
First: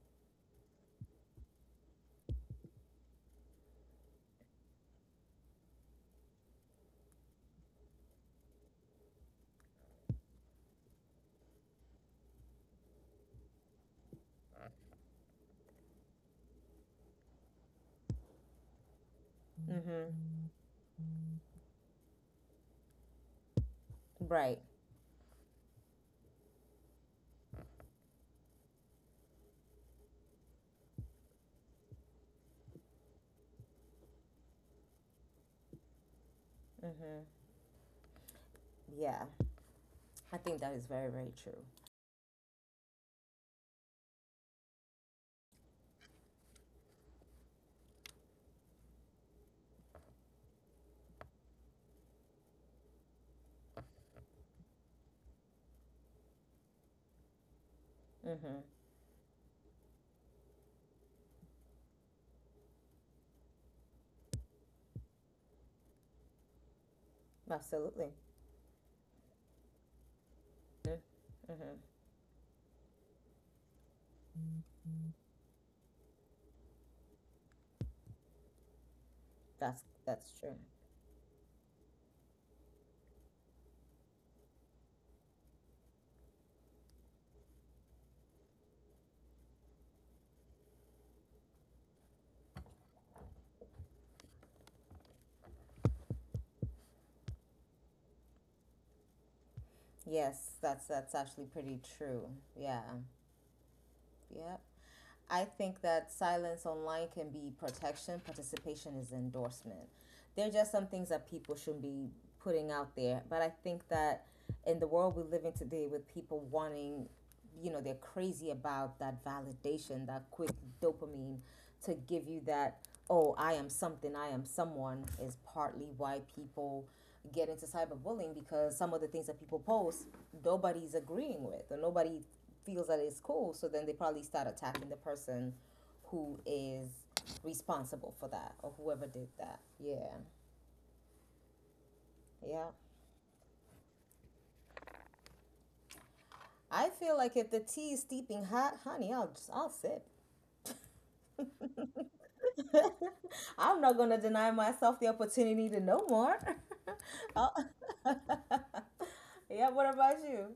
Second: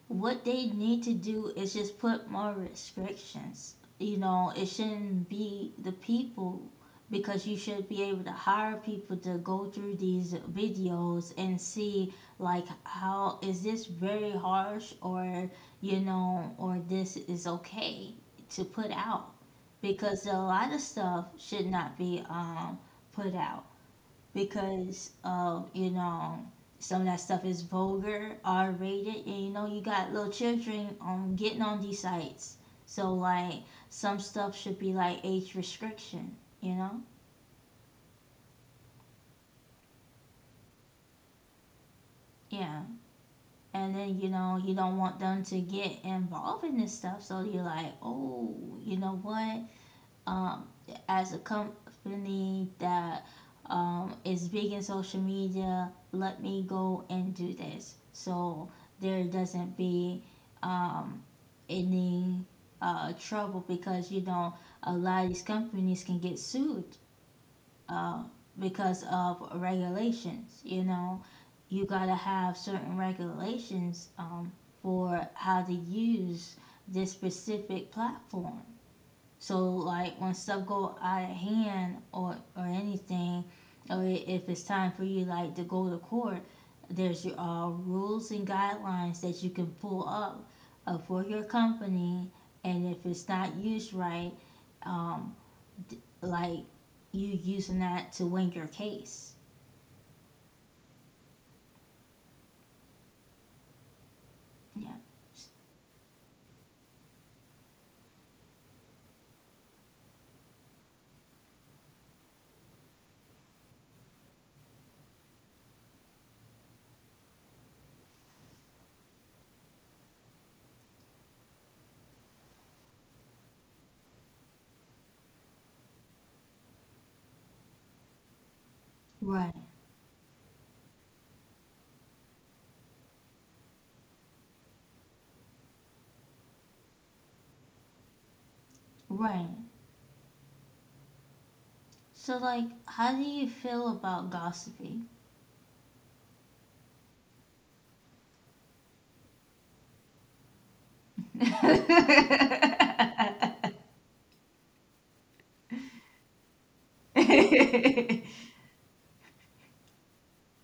Speaker 1: what they need to do is just put more restrictions. You know, it shouldn't be the people because you should be able to hire people to go through these videos and see like how is this very harsh or you know or this is okay to put out because
Speaker 2: Mm-hmm.
Speaker 1: a lot of stuff should not be put out
Speaker 2: Right.
Speaker 1: because of you know some of that stuff is vulgar, R rated, and you know you got little children getting on these sites. So like some stuff should be like age restriction, you know?
Speaker 2: Mm-hmm. Yeah, I think that is very, very true.
Speaker 1: Yeah. And then you know you don't want them to get involved in this stuff, so you're like, oh, you know what? um, as a company that is big in social media, let me go and do this.
Speaker 2: Mm-hmm.
Speaker 1: So there doesn't be um, any trouble because, you know, a lot of these companies can get sued
Speaker 2: Absolutely.
Speaker 1: uh, because of regulations. You know, you
Speaker 2: Mm-hmm.
Speaker 1: got to have certain regulations for how to use this specific platform. So
Speaker 2: That's
Speaker 1: like when
Speaker 2: that's true.
Speaker 1: stuff go out of hand or anything, or if it's time for you like to go to court, there's your rules and guidelines that you can pull up for your company, and if it's not used right, um, like you using that to win your case.
Speaker 2: Yes, that's actually pretty true. Yeah. Yeah.
Speaker 1: Yeah.
Speaker 2: I think that silence online can be protection, participation is endorsement. There are just some things that people should not be putting out there, but I think that in the world we live in today with people wanting, you know, they're crazy about that validation, that quick dopamine, to give you that, oh, I am something, I am someone, is partly why people get into cyberbullying, because some of the things that
Speaker 1: Right.
Speaker 2: people post, nobody's agreeing with, or nobody feels that it's cool, so then they probably start attacking the person who is responsible for that or whoever did
Speaker 1: Right.
Speaker 2: that. Yeah.
Speaker 1: So like,
Speaker 2: Yeah,
Speaker 1: how do you feel about gossiping?
Speaker 2: I feel like if the tea is steeping hot, honey, I'll just, I'll sip. I'm not gonna deny myself the opportunity to know more. Yeah, what about you?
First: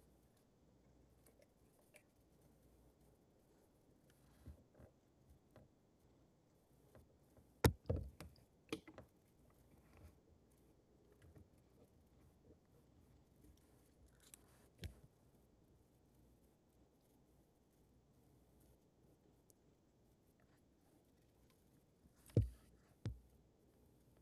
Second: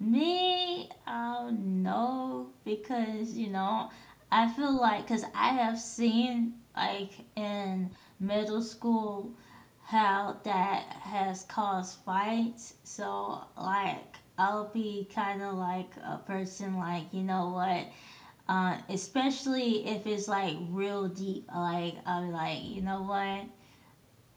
Speaker 1: Me, I oh know because you know, I feel like because I have seen like in middle school how that has caused fights. So like I'll be kind of like a person like you know what, especially if it's like real deep. Like I'll be like you know what,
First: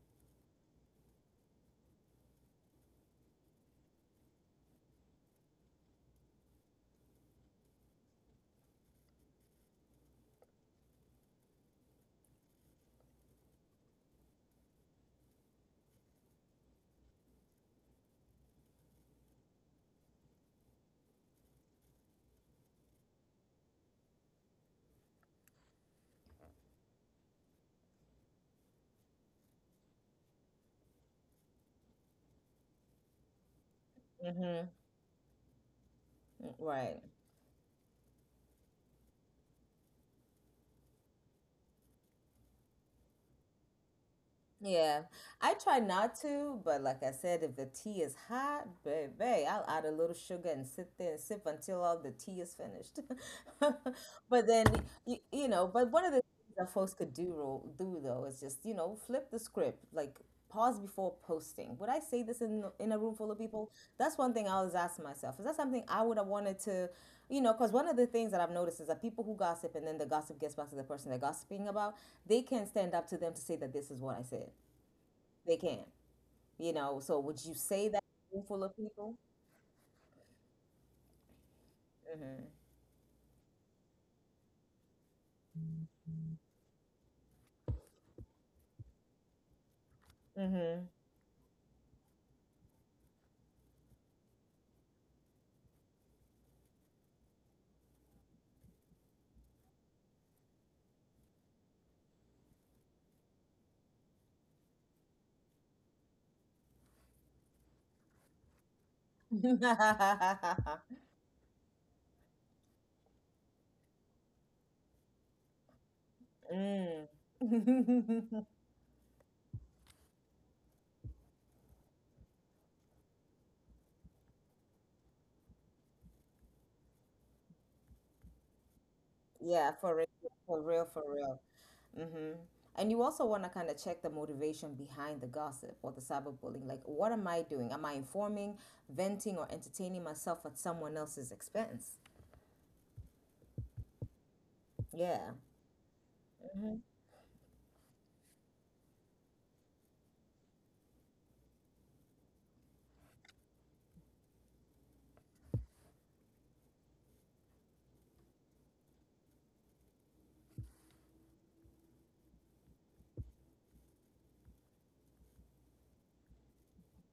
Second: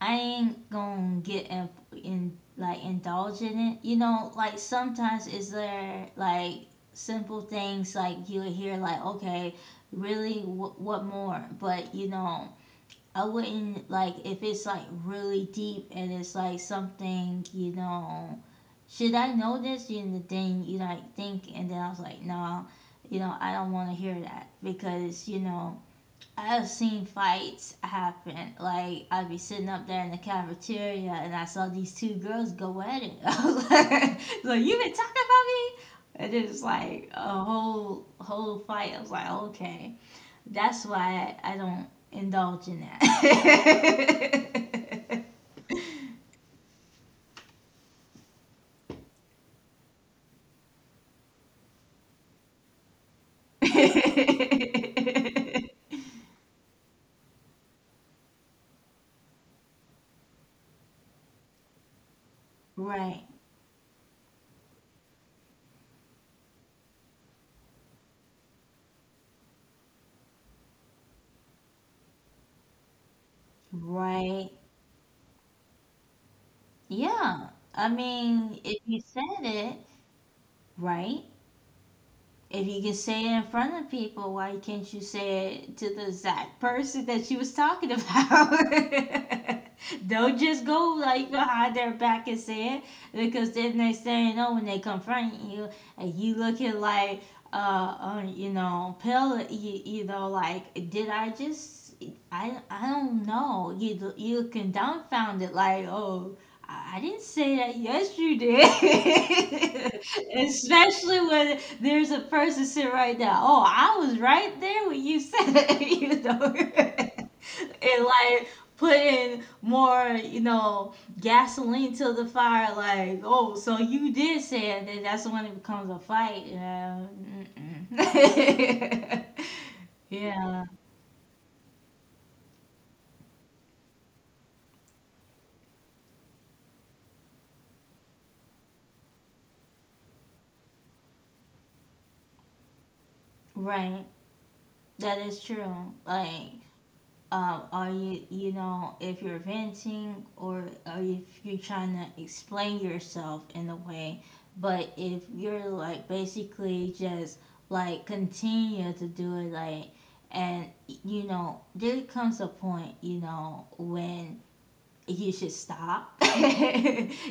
Speaker 1: I ain't gonna get in, like indulge in it. You know, like sometimes is there like simple things like you would hear like okay, really what more? But you know, I wouldn't like if it's like really deep and it's like something you know. Should I know this? And the thing you like think, and then I was like, no, you know, I don't want to hear that because you know I've seen fights happen. Like I'd be sitting up there in the cafeteria, and I saw these two girls go at it. I was like you been
Speaker 2: Mm-hmm.
Speaker 1: talking about me? And then it's like
Speaker 2: Right.
Speaker 1: a whole fight. I was like, okay, that's why I don't indulge in that.
Speaker 2: Yeah. I try not to, but like I said, if the tea is hot, baby, I'll add a little sugar and sit there and sip until all the tea is finished. But then, you know, but one of the things that folks could do, do though, is just, you know, flip the script. Like, pause before posting. Would I say this in
Speaker 1: Right,
Speaker 2: a room full of people? That's one thing I always ask myself. Is that something I would have wanted to, you know? Because one of the things that I've noticed is that people who gossip and then the gossip gets back to the person they're gossiping about, they can not stand up to them to say that this is
Speaker 1: right,
Speaker 2: what I said. They can, not.
Speaker 1: yeah.
Speaker 2: So would you
Speaker 1: I
Speaker 2: say that
Speaker 1: mean,
Speaker 2: in a room
Speaker 1: if
Speaker 2: full
Speaker 1: you
Speaker 2: of
Speaker 1: said
Speaker 2: people?
Speaker 1: it, right? If you can say it in front of people, why can't you say it to the exact person that she was talking about? Don't just go
Speaker 2: Mm-hmm.
Speaker 1: like behind their back and say it because then next thing you know, when they confront you, and you looking like, uh, uh, you know, pill, you know, like, did I just, I don't know. You looking dumbfound like, oh, I didn't say that. Yes, you did. Especially when there's a person sitting right now. Oh, I was right there when you said it, you know, and like
Speaker 2: mm.
Speaker 1: putting more, you know, gasoline to the fire. Like, oh, so you did say it. Then that's when it becomes a fight. Yeah. Mm-mm.
Speaker 2: Yeah, for real,
Speaker 1: Yeah,
Speaker 2: for real, for real. Mm-hmm. And you also want to kind of check the motivation behind the gossip or the cyberbullying. Like, what am I doing? Am I informing, venting, or entertaining myself at someone else's expense?
Speaker 1: right. That is
Speaker 2: Yeah.
Speaker 1: true. Like are you you know if you're venting or if you're trying to explain yourself in a way but if you're like basically just like continue to do it like and you know there comes a point you know when you should stop.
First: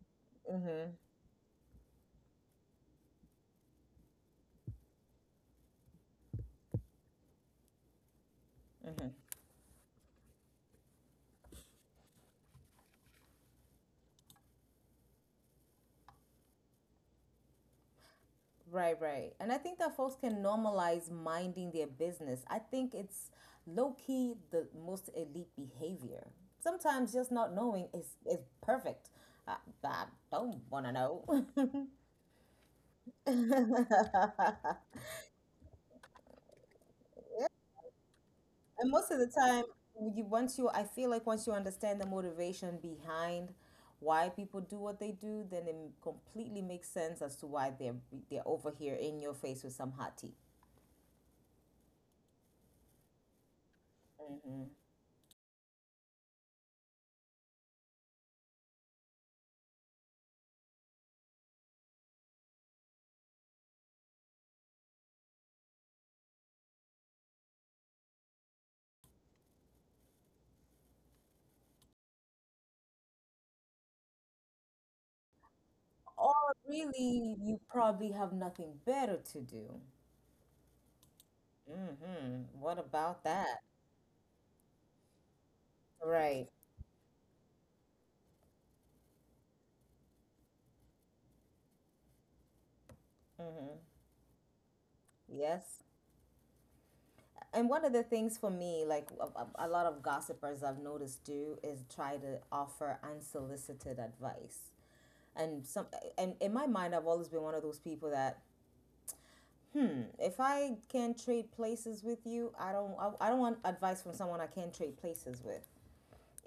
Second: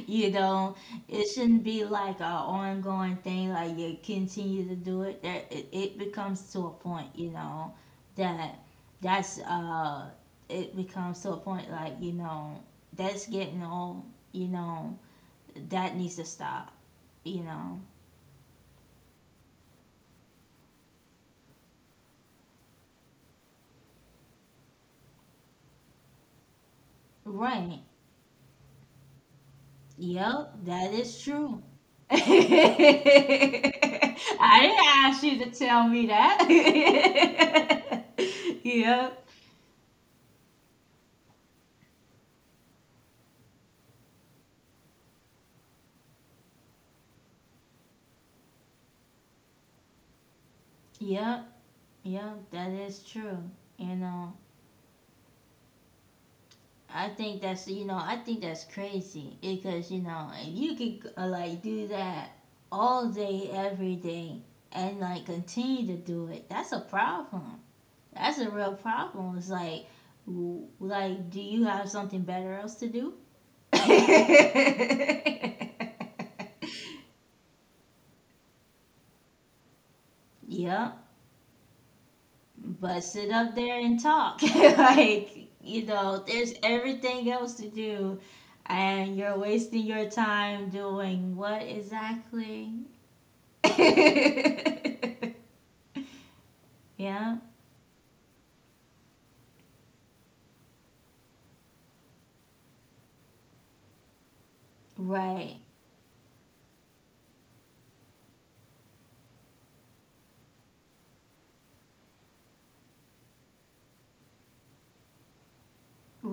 Speaker 1: You know,
Speaker 2: Mm-hmm.
Speaker 1: it shouldn't be like a ongoing thing. Like you continue to do it. That it becomes to a point. You know, that that's it becomes to a point. Like you know, that's getting old. You know, that needs to stop. You know,
Speaker 2: Right, right. And I think that folks can normalize minding their business. I think it's low key the most elite behavior. Sometimes just not
Speaker 1: right?
Speaker 2: knowing is perfect. I, I
Speaker 1: Yep,
Speaker 2: don't
Speaker 1: that
Speaker 2: want to
Speaker 1: is
Speaker 2: know.
Speaker 1: true. I didn't ask you to tell me that.
Speaker 2: And most
Speaker 1: Yep.
Speaker 2: of the time, you once you, I feel like once you understand the motivation behind why people do what they do, then it completely makes sense as to why they're over here in your face with some hot tea.
Speaker 1: Yep, yep, that is true. You know, I think that's you know I think that's crazy because you know if you could like do that all day every day and like continue to do it, that's a problem. That's a real problem. It's like, w- like, do you have something better else to do?
Speaker 2: Or really, you probably have nothing better to do.
Speaker 1: Yep,
Speaker 2: Mm-hmm. What
Speaker 1: but sit
Speaker 2: about
Speaker 1: up
Speaker 2: that?
Speaker 1: there and talk. Like, you know, there's
Speaker 2: Right.
Speaker 1: everything else to do, and you're wasting your time doing what exactly?
Speaker 2: Yes.
Speaker 1: Yeah,
Speaker 2: And one of the things for me, like a lot of gossipers I've noticed do, is try to offer unsolicited advice.
Speaker 1: right,
Speaker 2: and some and in my mind, I've always been one of those people that, if I can not trade places with you, I don't want advice from someone I can't trade places with.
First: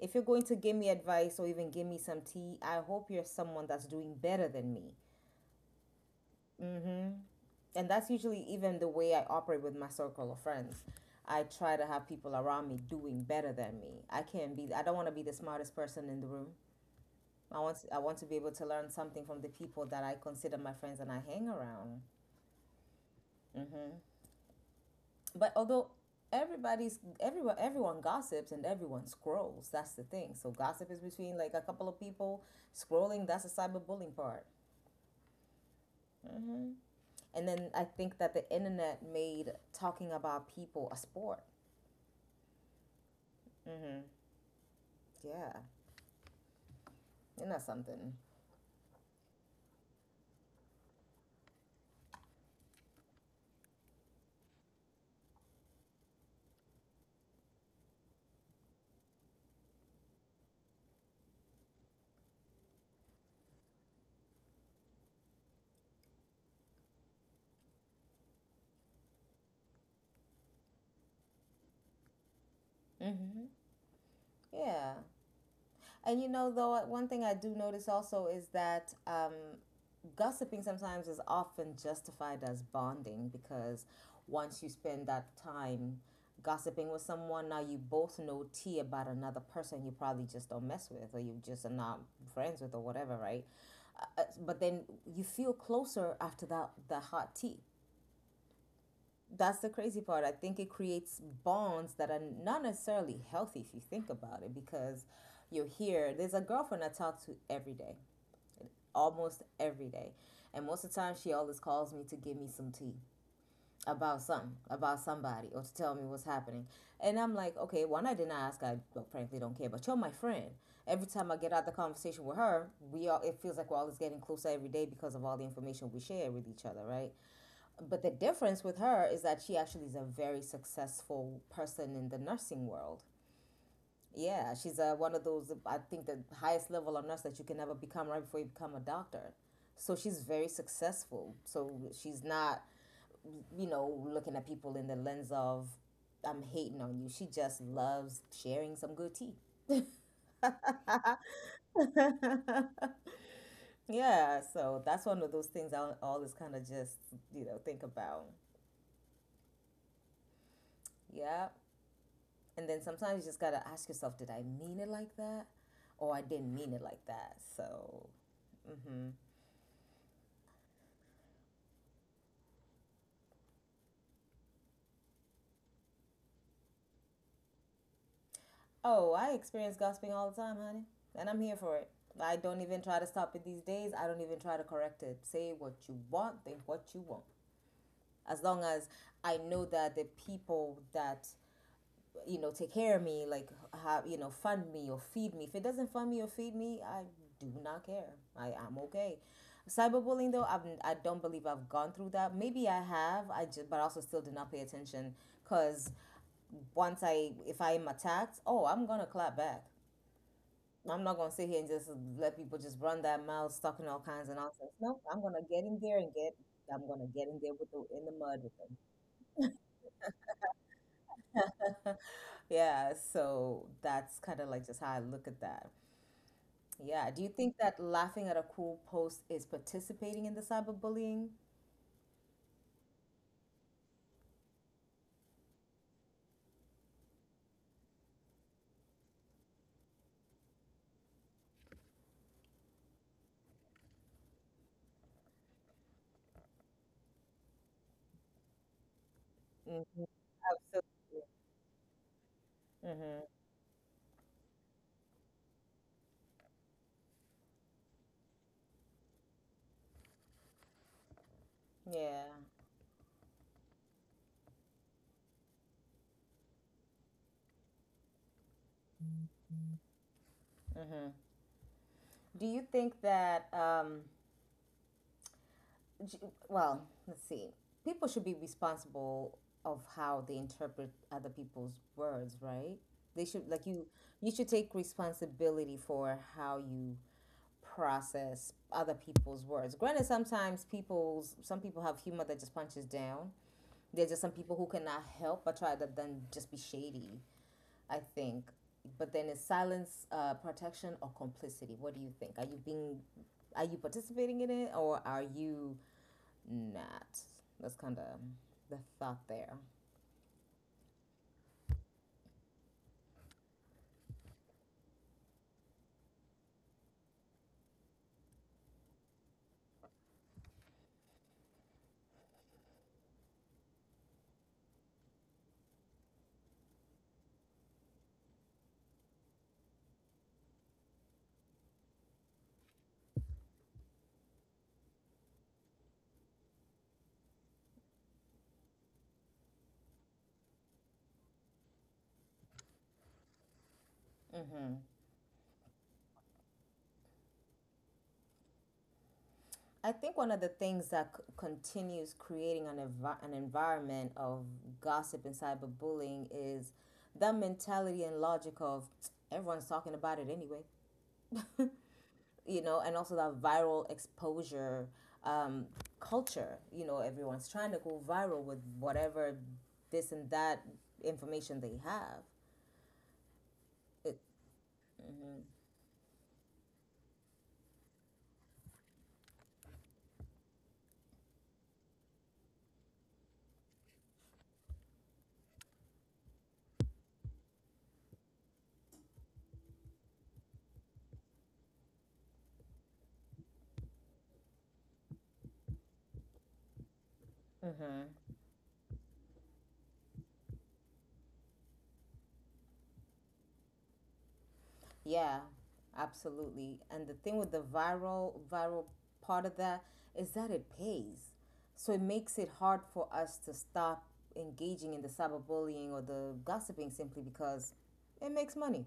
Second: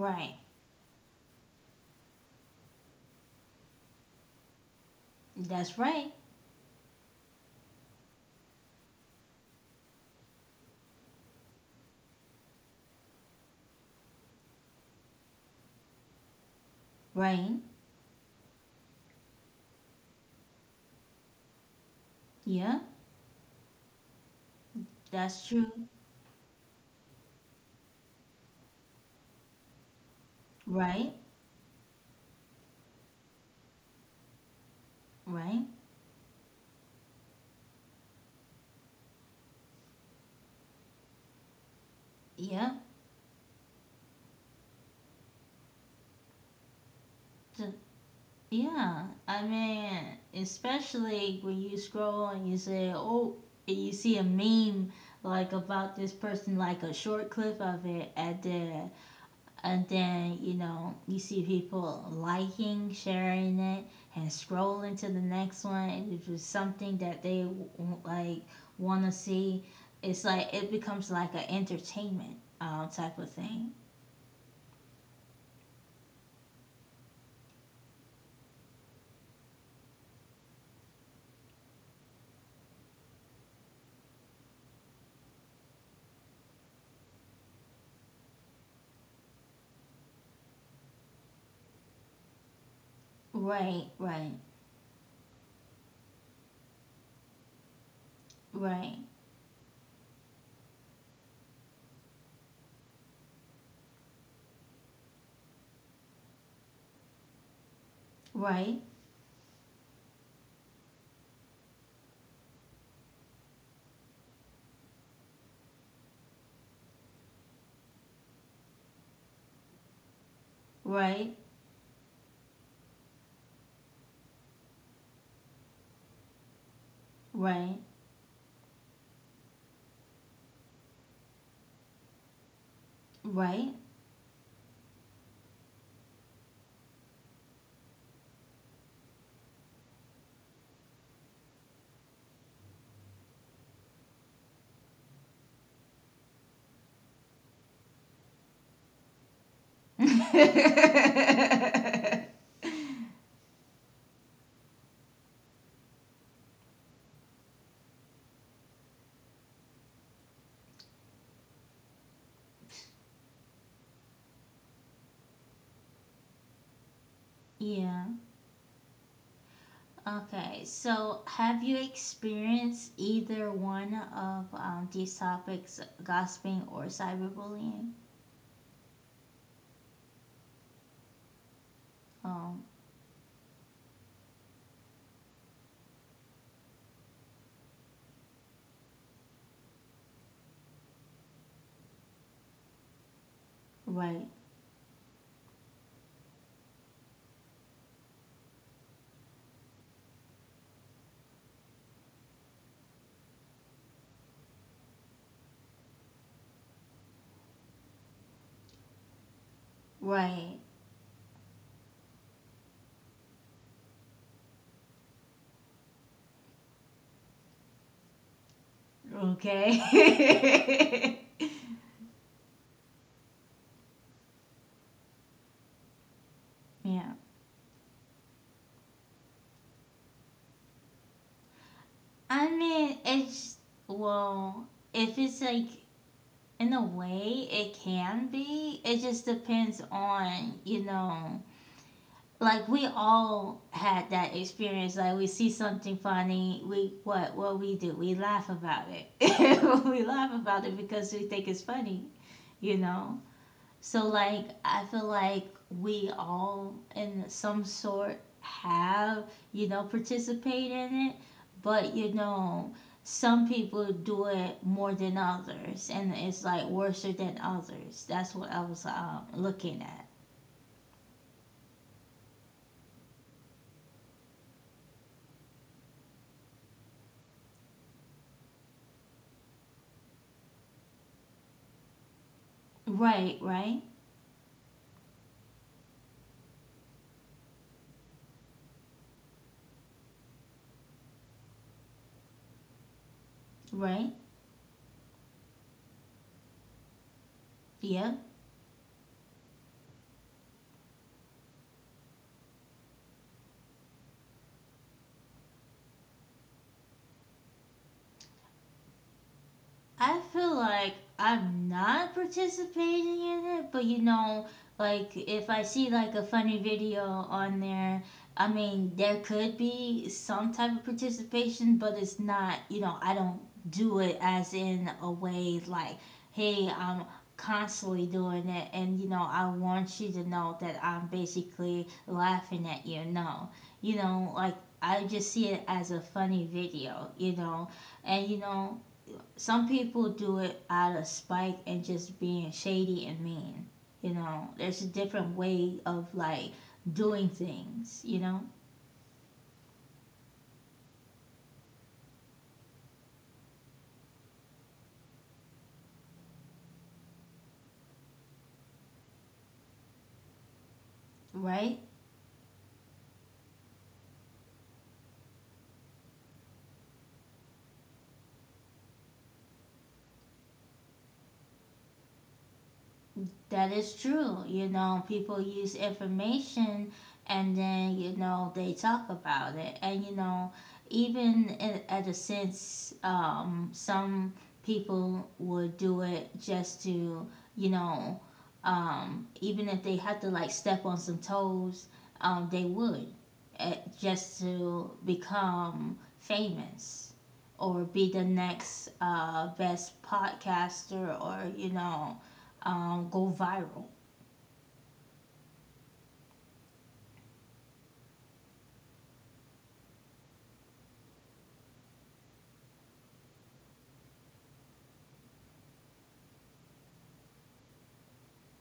Speaker 2: If you're going to give me advice or even give me some tea, I hope you're someone that's doing better than me.
Speaker 1: That's right,
Speaker 2: Mm-hmm. And that's usually even the way I operate with my circle of friends. I try to have people around me doing better than me. I don't want to be the smartest person in the room. I
Speaker 1: right.
Speaker 2: want, I want to be able to learn something from the people that I consider my friends and I hang around.
Speaker 1: Yeah,
Speaker 2: Mm-hmm. But
Speaker 1: that's true,
Speaker 2: although everybody's everyone everyone gossips and everyone scrolls, that's the thing. So gossip is
Speaker 1: right,
Speaker 2: between like a couple of people scrolling. That's the cyberbullying part.
Speaker 1: right.
Speaker 2: hmm And then I think that the internet made talking about people a sport.
Speaker 1: Yeah,
Speaker 2: hmm Yeah, isn't that
Speaker 1: so
Speaker 2: something?
Speaker 1: yeah, I mean, especially when you scroll and you say, oh, and you see a meme like about this person, like a short clip of it, and then you know, you see people liking, sharing it, and scrolling to the next one, and if it's just something that they like want to see, it's like it becomes like an entertainment type of
Speaker 2: hmm
Speaker 1: thing.
Speaker 2: Yeah. And you know, though, one thing I do notice also is that, gossiping sometimes is often justified as bonding because once you spend that time gossiping with someone, now you both know tea about another person you probably just don't mess with or you just are not friends with or whatever, right?
Speaker 1: Right, right,
Speaker 2: But then you feel closer after that the hot tea.
Speaker 1: right,
Speaker 2: That's the crazy part. I think it creates bonds that are not necessarily healthy if you think about it, because you're here. There's a girlfriend I talk to every day,
Speaker 1: right,
Speaker 2: almost every day. And most of the time, she always calls me to give me some tea about something, about somebody, or to tell me what's happening. And I'm like, okay, one, I didn't ask. I, well, frankly don't care, but you're my friend. Every time I get
Speaker 1: right,
Speaker 2: out the conversation with her, we all it feels like we're always getting closer every day because of all the information we share with each other, right?
Speaker 1: right.
Speaker 2: But the difference with her is that she actually is a very successful person in the nursing world.
Speaker 1: Right?
Speaker 2: Yeah, she's one of those, I think, the highest level of nurse that you can ever become right before you become a doctor. So she's very successful. So she's not, you know, looking at people in the lens of, I'm hating on you. She just loves sharing some good tea. Yeah, so that's one of those things I always kind of just, you know, think about. Yeah. And then sometimes you just got to ask yourself, did I mean it like that? Or I didn't mean it like that. So,
Speaker 1: Yeah. Okay. So, have you experienced either one of these topics, gossiping or cyberbullying?
Speaker 2: oh, I experience gossiping all the time, honey, and I'm here for it. I don't even
Speaker 1: Um,
Speaker 2: try to stop it these days. I don't even try to correct it. Say what you want, think what you want. As long as I know that the people that, you know, take care of me, like have, you know,
Speaker 1: right.
Speaker 2: fund me or feed me. If it doesn't fund me or feed me, I do not care. I am okay. Cyberbullying though, I don't believe I've gone through that. Maybe I have. I just But I also still do not pay attention because once I if I am attacked, oh, I'm gonna clap back.
Speaker 1: Right.
Speaker 2: I'm not gonna sit here and just let people just run their mouths talking all kinds of nonsense. No, I'm gonna get in there and get I'm gonna get in there with the in the mud with them.
Speaker 1: Okay.
Speaker 2: Yeah, so that's kind of like just how I look at that. Yeah, do you
Speaker 1: Yeah.
Speaker 2: think that laughing at a cruel post is participating in the cyberbullying?
Speaker 1: I mean, it's, well, if it's like, in a way, it can be. It just depends on, you know, like we all had that experience like we see something funny we what we do we laugh about it
Speaker 2: hmm
Speaker 1: we laugh about it
Speaker 2: Absolutely.
Speaker 1: because we think it's funny you
Speaker 2: hmm
Speaker 1: know so like I feel like we all in some sort have you know participate in it but
Speaker 2: Yeah.
Speaker 1: you know some people do it more than others and it's like worse than others that's what I was looking at
Speaker 2: Do you think that G- well, let's see. People should be responsible of how they interpret other people's words, right? They should like
Speaker 1: right
Speaker 2: you
Speaker 1: right
Speaker 2: you should take responsibility for how you process other people's words. Granted, some people have humor that just punches down. There's just some
Speaker 1: right,
Speaker 2: people who cannot help but try to then just be shady, I think.
Speaker 1: yeah.
Speaker 2: But then is silence protection or complicity? What do you think? Are you being are you participating in it or are you not? That's kind of the thought there.
Speaker 1: I feel like I'm not participating in it, but you know, like if I see like a funny video on there, I mean, there could be some type of participation, but it's not, you know, I don't do it as in a way like, hey, I'm constantly doing it and you know, I want you to know that I'm basically laughing at you. No. You know, like I just see it as a funny video, you know. And you know, some people do it out of spite and just being shady and mean. You
Speaker 2: hmm
Speaker 1: know, there's a different way of like doing things, you know,
Speaker 2: I think one of the things that continues creating an environment of gossip and cyberbullying is the mentality and logic of everyone's talking about it anyway,
Speaker 1: right?
Speaker 2: you know, and also that viral exposure, um, culture. You know, everyone's trying to go viral with whatever this and that information they have.
Speaker 1: That
Speaker 2: It,
Speaker 1: is true. You know,
Speaker 2: mm-hmm.
Speaker 1: people use information and then, you know, they talk about it. And, you know, even in, at a sense, some people would do it just to, you know, even if they had to like step on some toes, they would uh, just to become famous or
Speaker 2: Mm-hmm.
Speaker 1: be the next best podcaster or, you know, go viral.
Speaker 2: Yeah, absolutely. And the thing with the viral part of that is that it pays. So it makes it hard for us to stop engaging in the cyberbullying or the gossiping simply because it makes money.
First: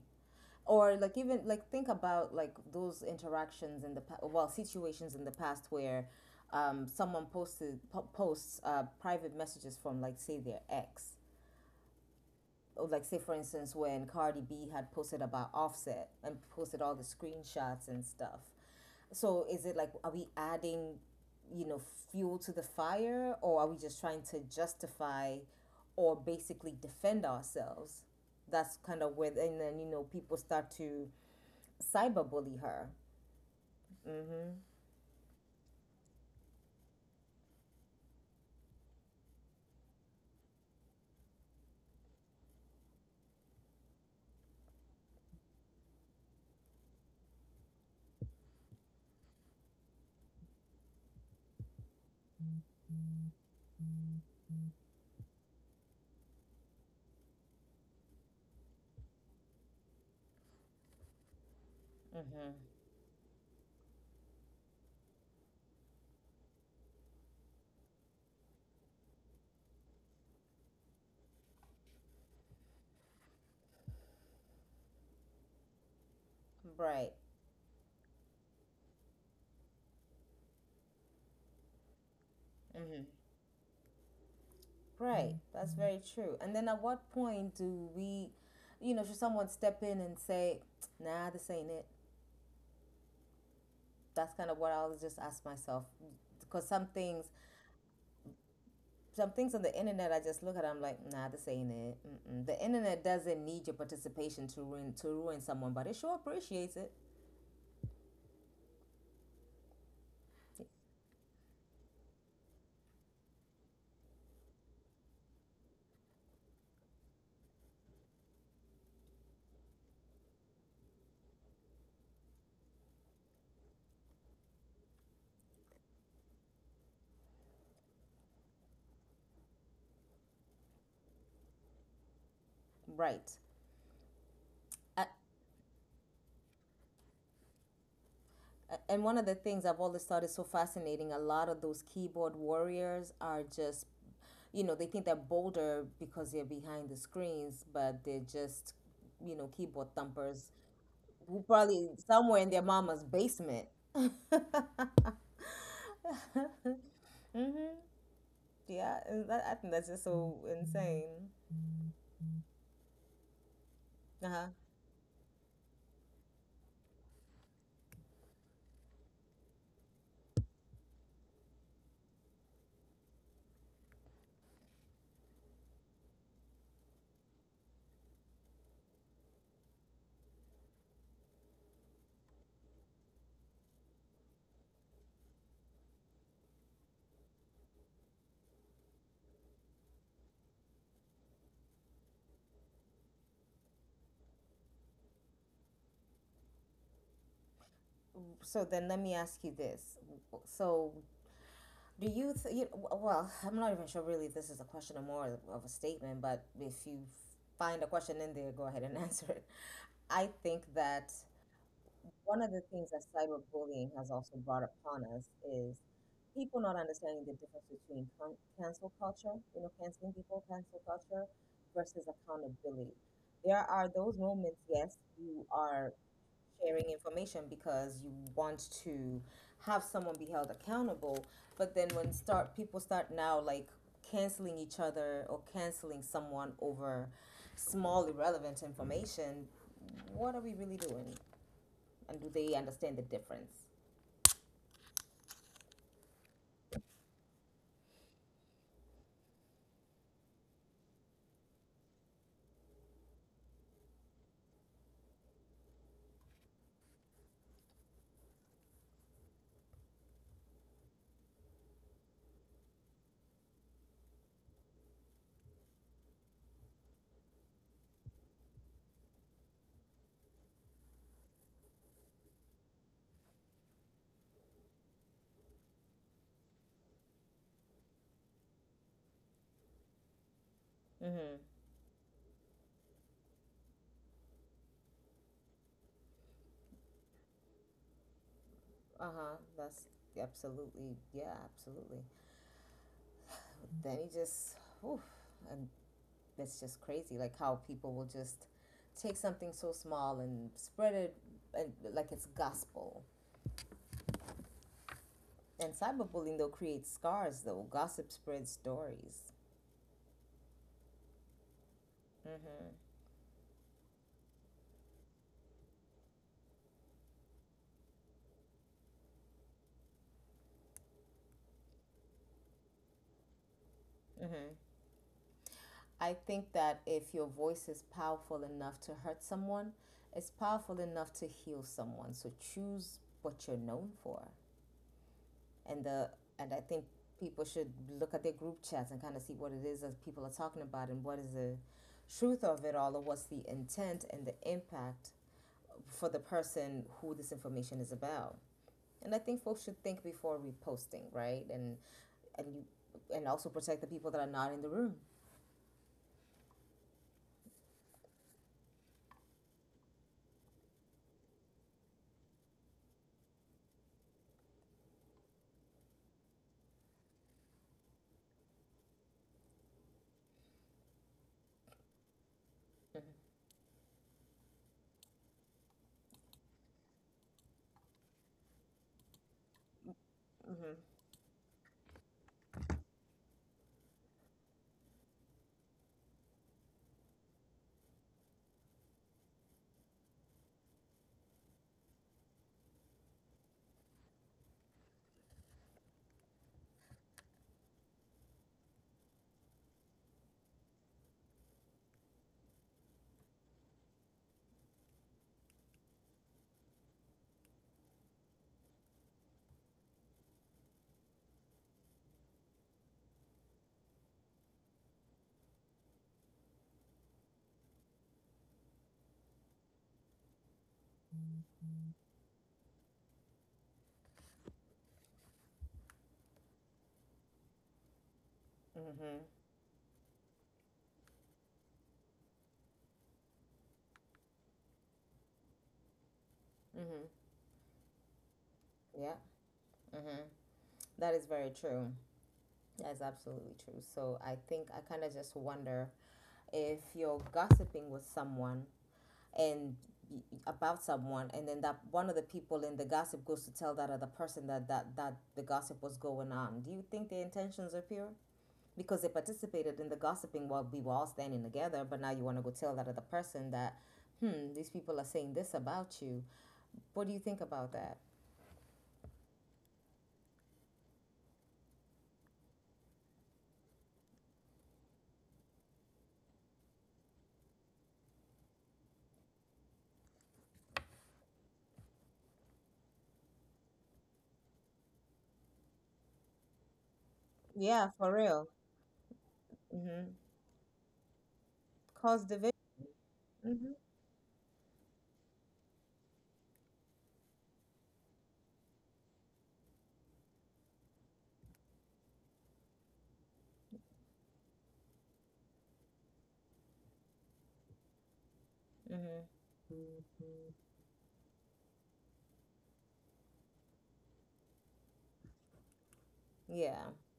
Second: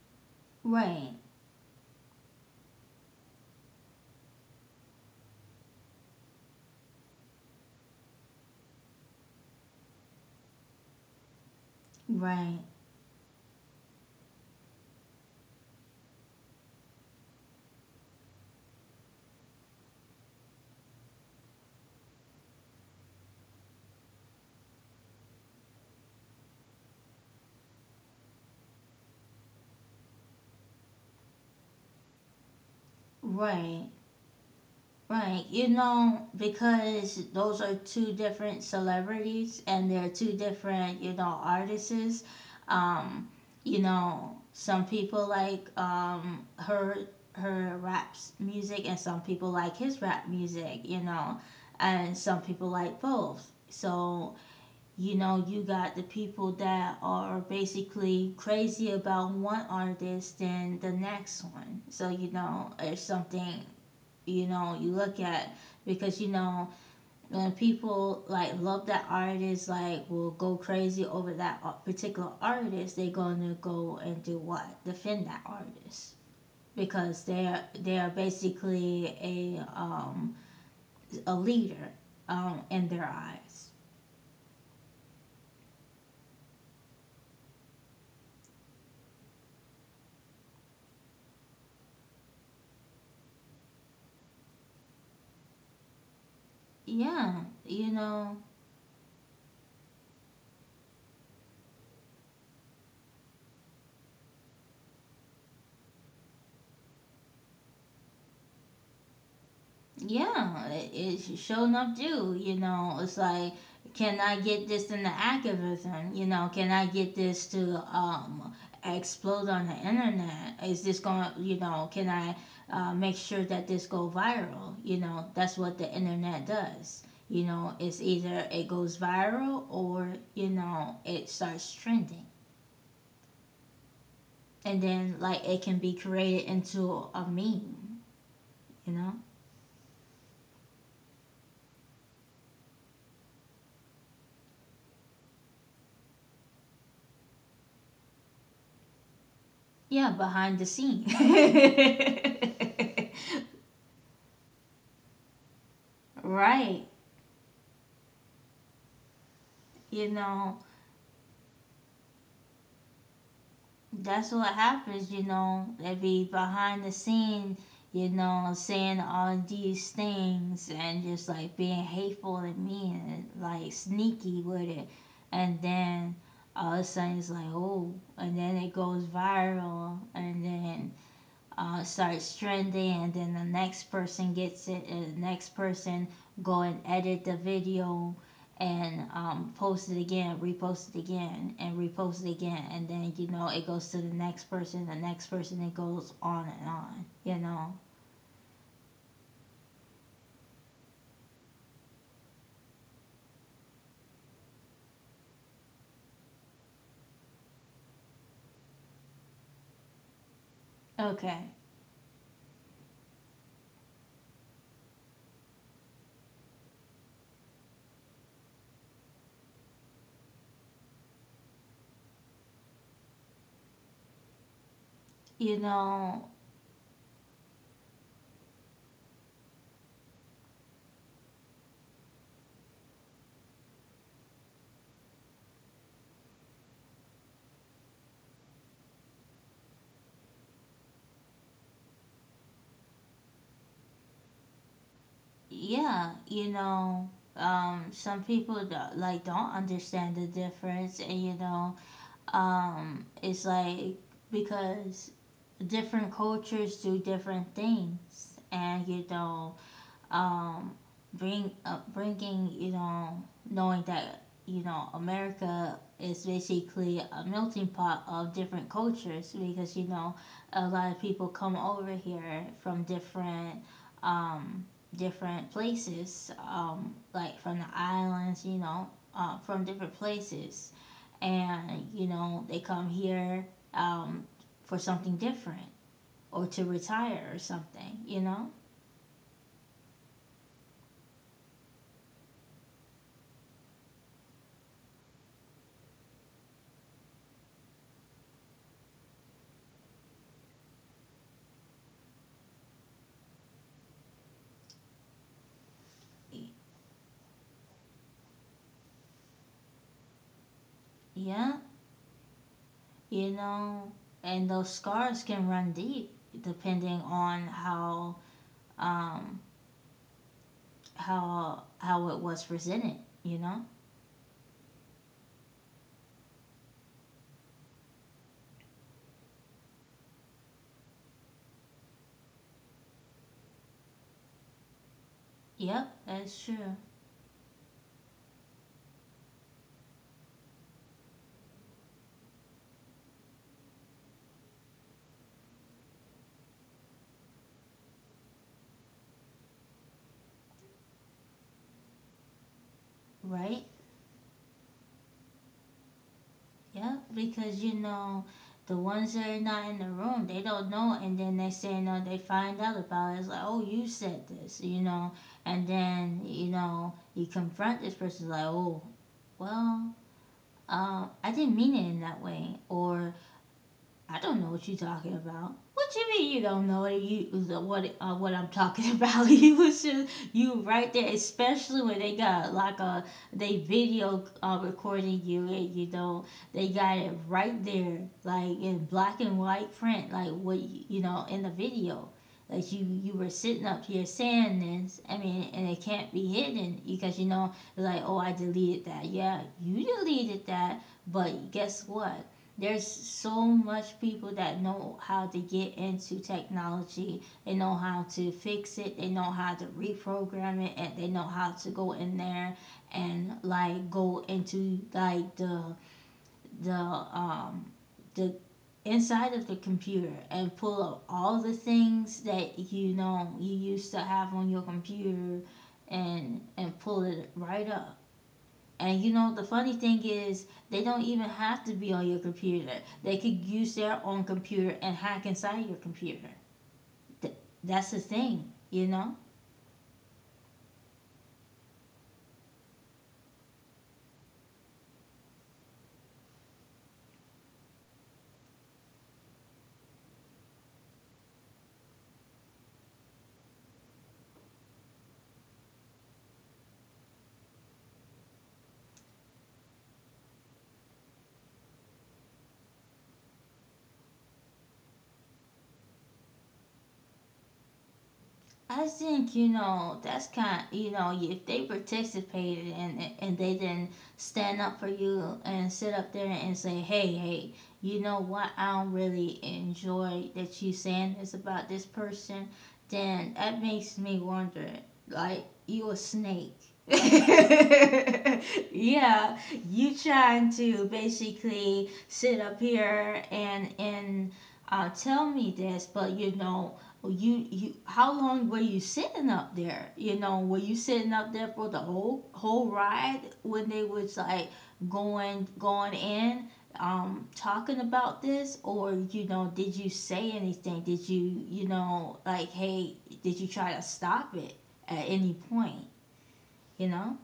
Speaker 2: Or
Speaker 1: Right,
Speaker 2: like even like think about like those interactions in the well, situations in the past where, someone posts private messages from like say their ex.
Speaker 1: right,
Speaker 2: Oh, like say for instance when Cardi B had posted about Offset and posted all the screenshots and stuff. So is it like, are we adding, you know, fuel to the fire, or are we just trying to justify or basically defend ourselves? That's kind of where, and then you know people start to cyberbully her.
Speaker 1: right, right. You know, because those are two different celebrities and they're two different, you know, artists. Um, you know, some people like her rap music and some people like his rap music, you know, and some people like both. So you know you got the people that are basically crazy about one artist than the next one, so you know it's
Speaker 2: Mm-hmm.
Speaker 1: something, you know, you look at because you know when people like love that artist like will go crazy over that particular artist, they're going to go and do what, defend that artist because they're
Speaker 2: Right.
Speaker 1: they're basically a leader, um, in their eyes.
Speaker 2: Mm-hmm. Right. That's very true. And then at what point do we, you know, should someone step in and say, "Nah, this ain't it." That's kind of what I'll just ask myself because
Speaker 1: Yeah,
Speaker 2: some
Speaker 1: you
Speaker 2: things,
Speaker 1: know.
Speaker 2: some things on the internet I just look at it, I'm like, nah, this ain't it. Mm-mm. The internet doesn't need your participation to ruin someone, but it sure appreciates it.
Speaker 1: Yeah, it sure enough do. You know, it's like, can I get this into activism? You know, can I get this to explode on the internet? Is this going? You know, can I make sure that this go viral? You know, that's what the internet does. You know, it's either it goes viral or you know it starts trending,
Speaker 2: Right.
Speaker 1: and then like it
Speaker 2: I,
Speaker 1: can be created into a meme. You know.
Speaker 2: and one of the things I've always thought is so fascinating, a lot of those keyboard warriors are just, you know, they think they're bolder because they're behind the screens, but they're just, you
Speaker 1: Yeah,
Speaker 2: know, keyboard
Speaker 1: behind the scene.
Speaker 2: thumpers who probably somewhere in their mama's basement.
Speaker 1: Right.
Speaker 2: Yeah, and that,
Speaker 1: You
Speaker 2: I think that's
Speaker 1: know,
Speaker 2: just so insane.
Speaker 1: that's what happens,
Speaker 2: Uh-huh.
Speaker 1: you know, they be behind the scene, you know, saying all these things and just like being hateful to me and like sneaky with it. And then all of a sudden it's like, oh, and then it goes viral and then starts trending and then the next person gets it and the next person go and edit the video and post it again, repost it again and repost it again, and then you know it goes to the next person, the next person, it goes on and on, you know.
Speaker 2: So then let me ask you this. So do you, well, I'm not even sure really if this is a question or more of a statement, but if you find a question in there, go ahead and answer it. I
Speaker 1: Okay.
Speaker 2: think that one of the things that cyberbullying has also brought upon us is people not understanding the difference between cancel culture, you know, canceling people, cancel culture, versus accountability. There are those moments, yes,
Speaker 1: You
Speaker 2: you are
Speaker 1: know.
Speaker 2: sharing information because you want to have someone be held accountable, but then when start people start now like canceling each other or canceling someone over small irrelevant information, what are we really doing, and do they understand the difference?
Speaker 1: Yeah, you know, some people don't, like don't understand the difference, and you know, it's like because different cultures do different things, and you know, um, bring bringing, you know, knowing that you know America is basically a melting pot of different cultures because you know a lot of people come over here from different, um, different places, like from the islands, you know, from different places, and
Speaker 2: Mm-hmm.
Speaker 1: you know they come here, um, for something different or to retire or something, you know?
Speaker 2: Uh huh. That's absolutely, yeah, absolutely. Then he just, oof, and that's just crazy, like how people will just take something so small and spread it, and like it's gospel. And cyberbullying though creates scars though. Gossip spreads stories.
Speaker 1: Yeah,
Speaker 2: Mm-hmm.
Speaker 1: you know, and those scars can run deep depending on how, um how it was presented, you know?
Speaker 2: Mm-hmm. I think that if your voice is powerful enough to hurt someone, it's powerful enough to heal someone. So choose what you're known for.
Speaker 1: Yep,
Speaker 2: And
Speaker 1: that's
Speaker 2: the,
Speaker 1: true.
Speaker 2: and I think people should look at their group chats and kind of see what it is that people are talking about, and what is the truth of it all, or what's the intent and the impact for the person who this information is about. And I think folks should think before reposting, right? And you and
Speaker 1: Right?
Speaker 2: also protect the people that are not in the room.
Speaker 1: Yep, because you know the ones that are not in the room, they don't know, and then they say no, they find out about it. It's like, oh, you said this, you know, and then you know you confront this person like, oh, well, I didn't mean it in that way, or I don't know what you're talking about. What you mean you don't know what you, what I'm talking about? You was just, you right
Speaker 2: Mm-hmm.
Speaker 1: there, especially when they got like a they video recording you and you know they got it right there, like in black and white print, like what you know, in the video. Like you were sitting up here saying this. I mean, and it can't be hidden because you know, like, oh, I deleted that. Yeah, you deleted that, but guess what? There's so much people that know how to get into technology, they know how to fix it, they know how to reprogram it, and they know how to go in there and like go into like the um the inside of the computer and pull up all the things that you know you used to have on your computer and pull it right up. And you
Speaker 2: Mm-hmm.
Speaker 1: know, the funny thing is, they don't even have to be on your computer. They could use their own computer and hack inside your computer.
Speaker 2: Mm-hmm. Mm-hmm.
Speaker 1: Th- that's the thing, you know?
Speaker 2: Yeah. Mm-hmm. That is very true. That's absolutely true. So I think I kind of just wonder if you're gossiping with someone and about someone, and then that one of the people in the gossip goes to tell that other person that the gossip was going on. Do you think their intentions are pure because they participated in the gossiping while we were all standing together, but now you want to go tell that other person that, hmm, these people are saying this about you? What do you think about that?
Speaker 1: I think you know that's kind. You know, if they participated and they didn't stand up for you and sit up there and say, "Hey, hey, you know what? I don't really enjoy that you saying this about this person," then that makes me wonder. Like you a snake?
Speaker 2: Yeah, for real.
Speaker 1: Yeah, you
Speaker 2: Mm-hmm.
Speaker 1: trying to basically
Speaker 2: Cause
Speaker 1: sit
Speaker 2: division.
Speaker 1: up here and
Speaker 2: Mm-hmm.
Speaker 1: tell me this, but you know, well, you how long were you sitting up there? You know, were you sitting up there for the whole ride when they was like going in, talking about this, or you
Speaker 2: Mm-hmm.
Speaker 1: know, did you say anything? Did you, you know, like hey, did you try to stop it at any point, you
Speaker 2: Yeah,
Speaker 1: know?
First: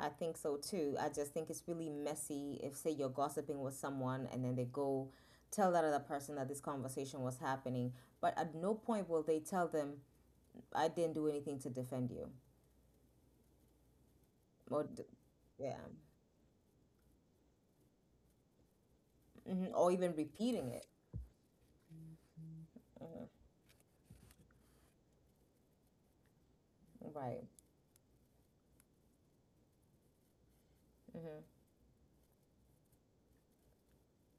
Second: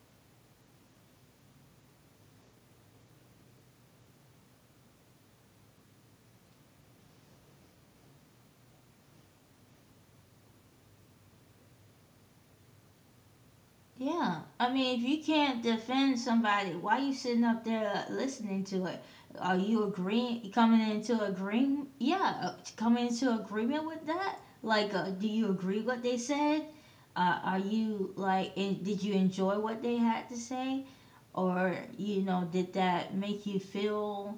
Speaker 2: I think so too. I just think it's really messy if, say, you're gossiping with someone and then they go tell that other person that this conversation was happening, but at no point will they tell them, I didn't do anything to defend you.
Speaker 1: Yeah, I
Speaker 2: Or,
Speaker 1: mean,
Speaker 2: d-
Speaker 1: if you can't
Speaker 2: yeah.
Speaker 1: defend somebody, why you sitting up there listening to it? Are
Speaker 2: Hmm.
Speaker 1: you
Speaker 2: Or even
Speaker 1: agreeing,
Speaker 2: repeating
Speaker 1: coming
Speaker 2: it.
Speaker 1: into agreement? Yeah, coming
Speaker 2: Hmm.
Speaker 1: into agreement with that? Like, do you agree what they said?
Speaker 2: Right.
Speaker 1: Are you like, did you enjoy what they had to say,
Speaker 2: Hmm.
Speaker 1: or you know, did that make you feel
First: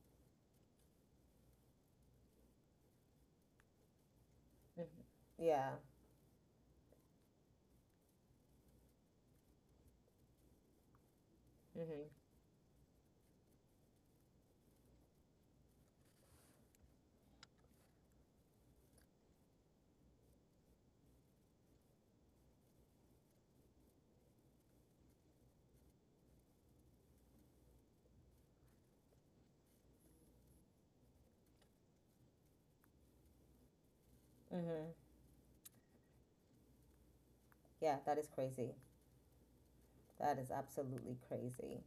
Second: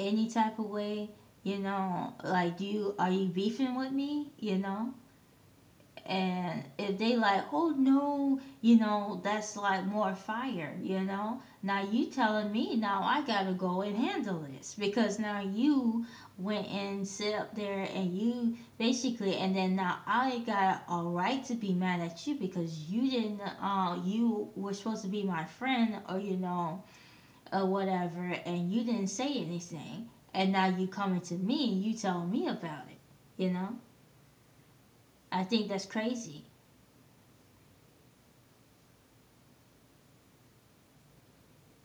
Speaker 1: any type of way? You know, like, do you, are you beefing with me? You know.
Speaker 2: Hmm. Yeah.
Speaker 1: And if they like, oh no, you know, that's like more fire, you know. Now
Speaker 2: Hmm.
Speaker 1: you telling me now I gotta go and handle this because now you went and sit up there and you basically, and then now I got a right to be mad at you because you didn't you were supposed to be my friend or you know or whatever and you didn't say anything and now you coming to me and you telling me about it, you know.
Speaker 2: Hmm.
Speaker 1: I think that's crazy.
Speaker 2: Yeah, that is crazy. That is absolutely crazy.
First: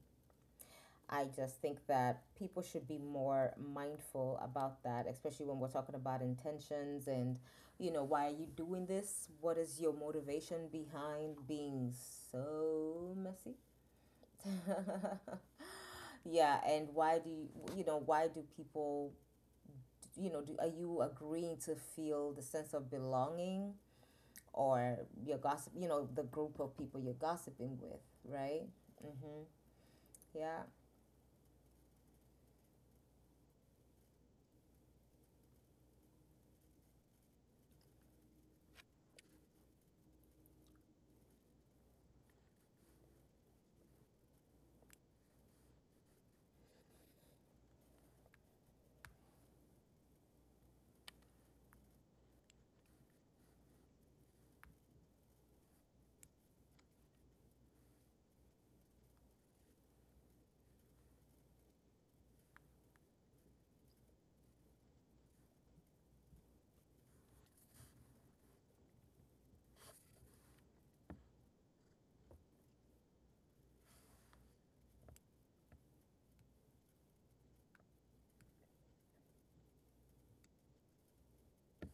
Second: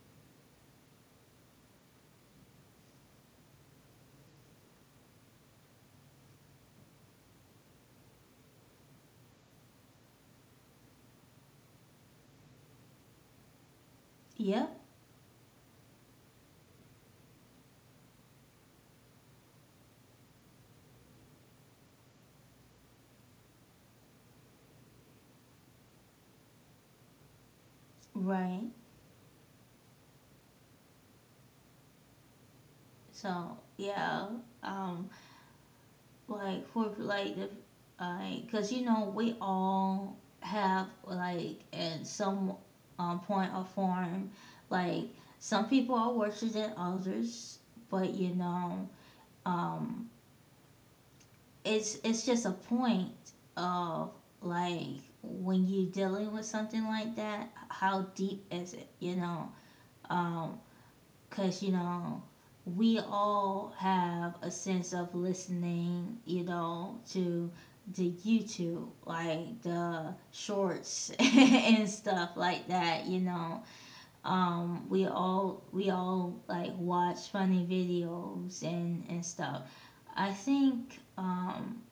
Speaker 2: I just think that people should be more mindful about that, especially when we're talking about intentions and, you know, why are you doing this? What is your motivation behind being so messy?
Speaker 1: Yep.
Speaker 2: Yeah, and why do you, you know, why do people, do, are you agreeing to feel the sense of belonging, or your gossip, you know, the group of people you're gossiping with, right?
Speaker 1: Right.
Speaker 2: Mm-hmm. Yeah.
Speaker 1: So yeah, um, like for like if like, cause you know we all have like at some, point or form, like some people are worse than others, but you know, um, it's just a point of like when you're dealing with something like that, how deep is it? You know. Um, Cause you know, we all have a sense of listening, you know, to the YouTube, like the shorts, and stuff like that, you know. We all, like watch funny videos and stuff. I think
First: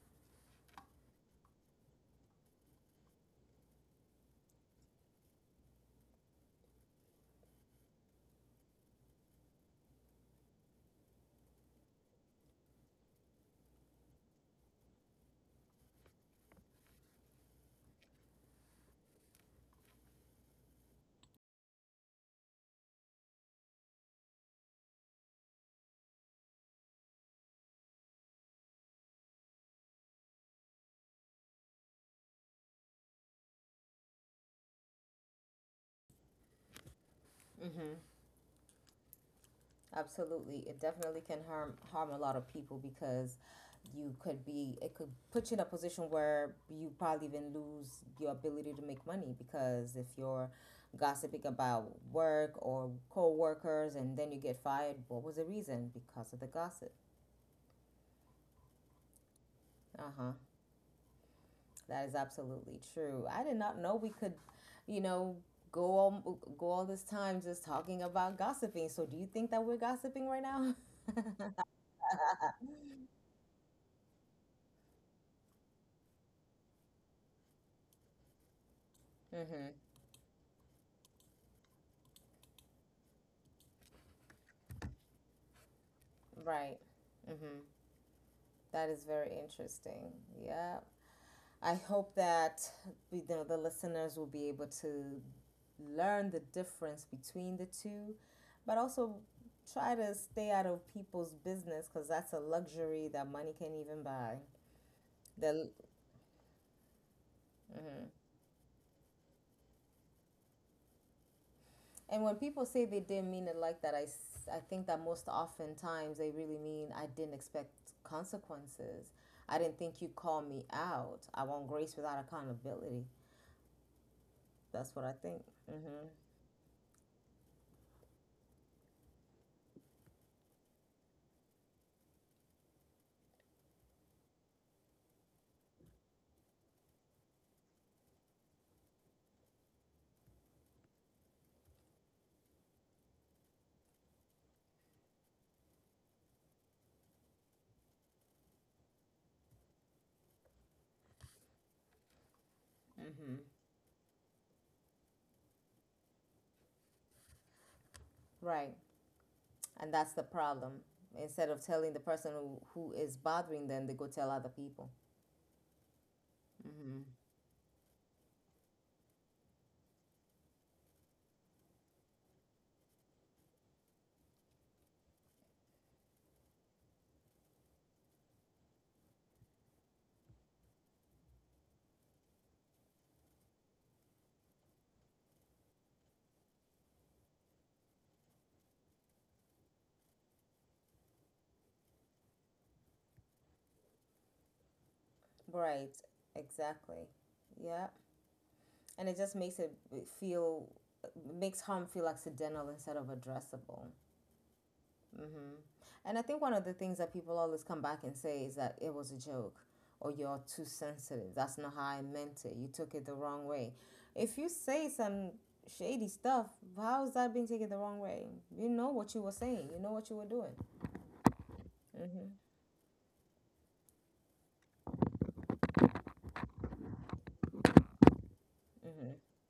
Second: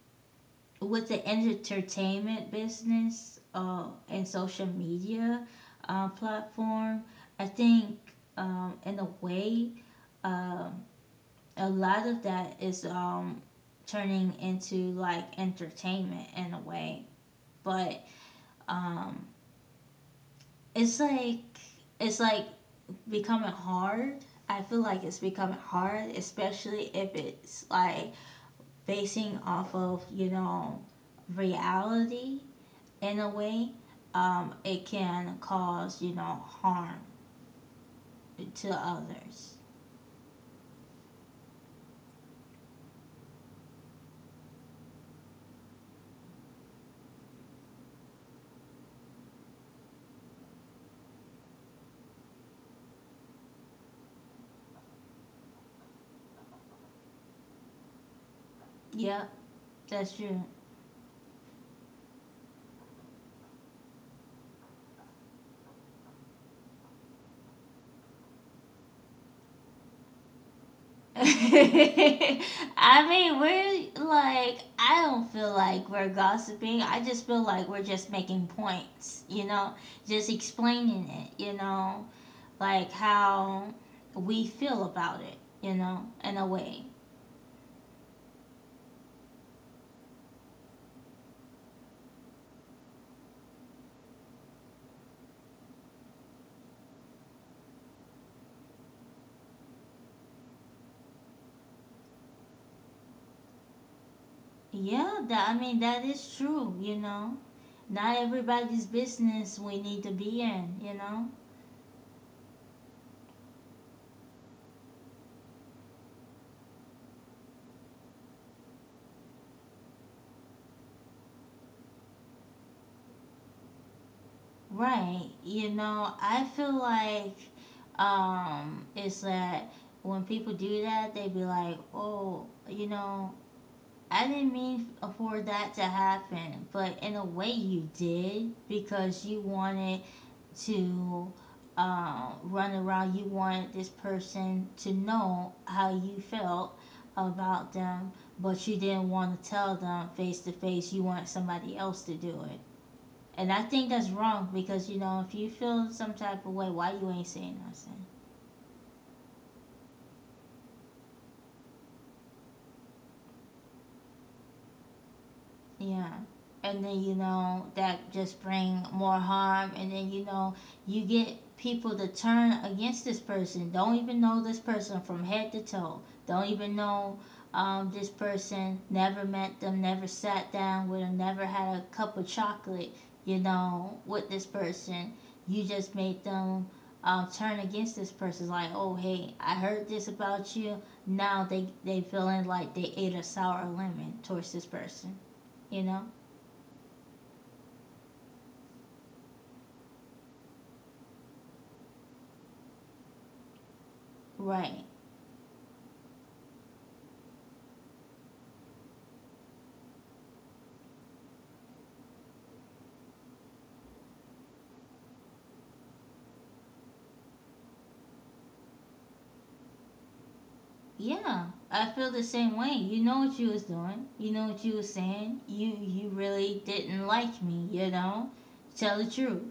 Speaker 1: with the entertainment business and social media platform, I think, in a way, um, a lot of that is, turning into like entertainment in a way, but, um, it's like, it's like becoming hard. I feel like it's becoming hard, especially if it's like basing off of you know reality in a way. It can cause you know harm
Speaker 2: Mm-hmm.
Speaker 1: to others.
Speaker 2: Absolutely. It definitely can harm a lot of people because you could be it could put you in a position where you probably even lose your ability to make money, because if you're gossiping about work or co-workers and then you get fired, what was the reason? Because of the gossip.
Speaker 1: Yep, that's
Speaker 2: Uh-huh.
Speaker 1: true.
Speaker 2: That is absolutely true. I did not know we could, you know, go all this time just talking about gossiping. So do you think that we're gossiping right now?
Speaker 1: I mean, we're like, I don't feel like we're gossiping. I just feel like we're just making points, you
Speaker 2: Mhm.
Speaker 1: know, just explaining it, you know, like how we feel about it, you know, in a
Speaker 2: Right.
Speaker 1: way.
Speaker 2: Mm-hmm. That is very interesting. Yeah. I hope that, you know, the listeners will be able to learn the difference between the two, but also try to stay out of people's business, because that's a luxury that money can't even buy.
Speaker 1: Yeah, that, I
Speaker 2: The,
Speaker 1: mean, that is true, you know.
Speaker 2: mhm.
Speaker 1: Not everybody's business we need to be in, you know.
Speaker 2: And when people say they didn't mean it like that, I think that most oftentimes they really mean I didn't expect consequences. I didn't think you called me out. I want grace without accountability. That's what I
Speaker 1: Right.
Speaker 2: think.
Speaker 1: You
Speaker 2: Hmm.
Speaker 1: know, I feel like it's that when people do that, they be like, "Oh, you know, I didn't mean for that to happen, but in a way you did because you wanted to run around. You wanted this person to know how you felt about them, but you didn't want to tell them face to face. You wanted somebody else to do it."
Speaker 2: Mm-hmm.
Speaker 1: And I think that's wrong because you know if you feel some type of way, why you ain't saying nothing?
Speaker 2: Right. And that's the problem. Instead of telling the person who, is bothering them, they go tell other people.
Speaker 1: Yeah. And
Speaker 2: Mm-hmm.
Speaker 1: then you know that just bring more harm and then you know you get people to turn against this person. Don't even know this person from head to toe. Don't even know, this person. Never met them. Never sat down with them. Never had a cup of chocolate. You know, with this person. You just made them, turn against this person. It's like, oh hey, I heard this about you. Now they feeling like they ate a sour lemon towards this person, you
Speaker 2: Right.
Speaker 1: know.
Speaker 2: Exactly. Yeah. And it just feel, makes harm feel accidental instead of addressable.
Speaker 1: Right.
Speaker 2: Mm-hmm. And I think one of the things that people always come back and say is that it was a joke, or you're too sensitive. That's not how I meant it. You took it the wrong way. If you say some shady stuff, how is that being taken the wrong way? You know what you were saying, you know what you were doing.
Speaker 1: Yeah, I feel the same way. You know what you was doing. You know what you was saying. You really didn't like me. You know, tell the truth.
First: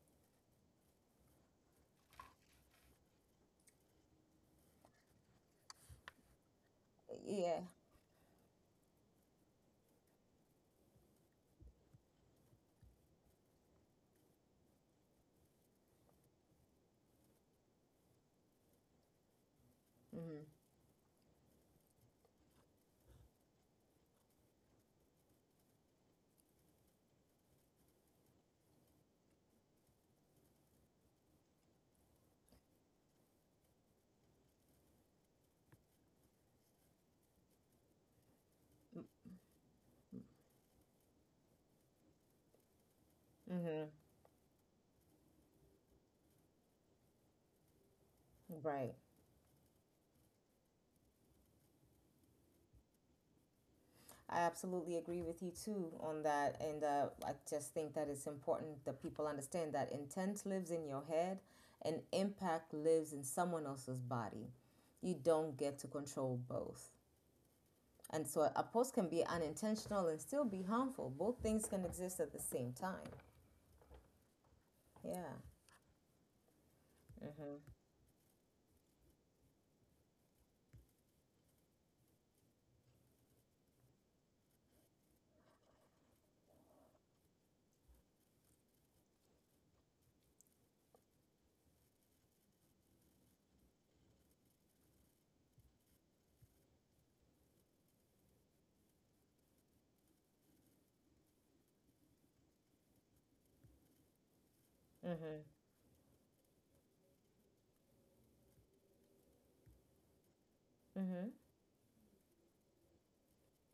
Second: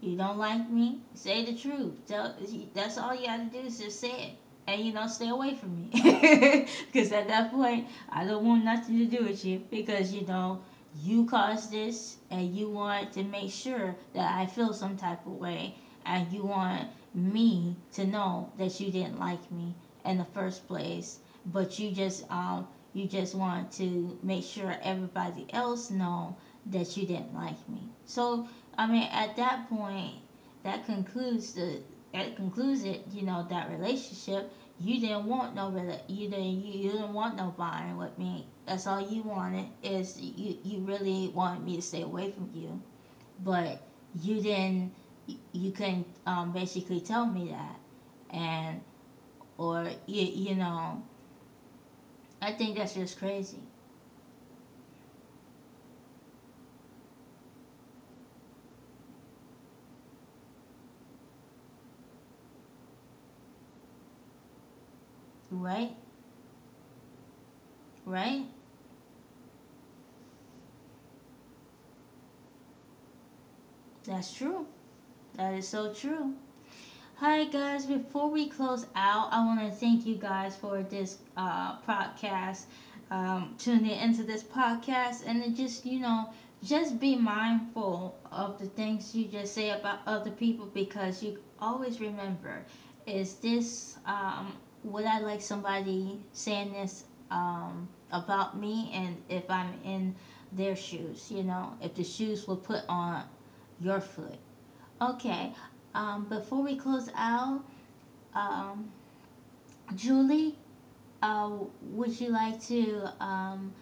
Speaker 1: You don't like me. Say the truth. Tell. That's all you got to do is just say it, and you know, stay away from me. Because at
Speaker 2: Yeah.
Speaker 1: that point, I don't want nothing to do with you. Because you know, you caused this, and you want to make sure that I feel some type of way, and you want me to know that you didn't like me in the
Speaker 2: Mm-hmm.
Speaker 1: first place, but you just wanted to make sure everybody else know that you didn't like me. So I mean, at that point, that concludes the, that concludes it. You know, that relationship. You didn't want no you didn't, you didn't want no bonding with me. That's all you wanted is you, you really wanted me to stay away from you, but
Speaker 2: Mm-hmm.
Speaker 1: you didn't, you couldn't, basically tell me that, and
Speaker 2: Right.
Speaker 1: or you know, I think that's just crazy,
Speaker 2: I absolutely agree with you too on that. And I just think that it's important that people understand that intent lives in your head and impact lives in someone else's body. You don't get
Speaker 1: right?
Speaker 2: to control both. And
Speaker 1: Right?
Speaker 2: so a post can be unintentional and still be harmful. Both things can exist at the same time.
Speaker 1: That's true.
Speaker 2: Yeah.
Speaker 1: That is so true. Hi guys, before we close out, I want to thank you guys for this podcast, tuning into this podcast, and it just, you know, just be mindful of the things you just say about other people, because you always remember is this, would I like somebody saying this, about me, and if I'm in their shoes, you know, if the shoes were put on your foot?
Speaker 2: Mm-hmm.
Speaker 1: Okay, before we close out, um, Julie,
Speaker 2: Mm-hmm.
Speaker 1: uh, would you like to um,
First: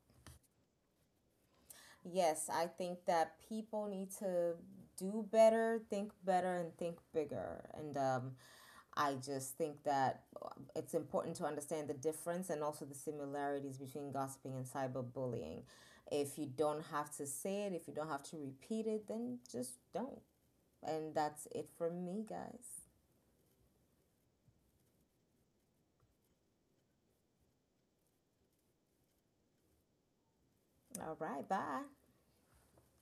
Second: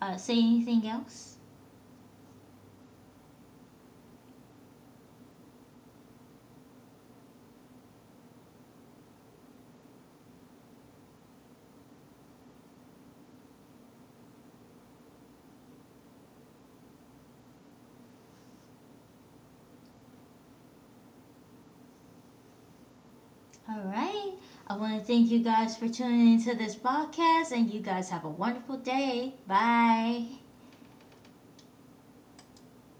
Speaker 1: uh, say anything else?
Speaker 2: Yes, I think that people need to do better, think better, and think bigger. And I just think that it's important to understand the difference and also the similarities between gossiping and cyberbullying. If you don't have to say it, if you don't have to repeat it, then just don't. And that's it from me, guys.
Speaker 1: All right. I want to thank you guys for tuning into this podcast, and you guys have a wonderful day. Bye.
Speaker 2: All right, bye.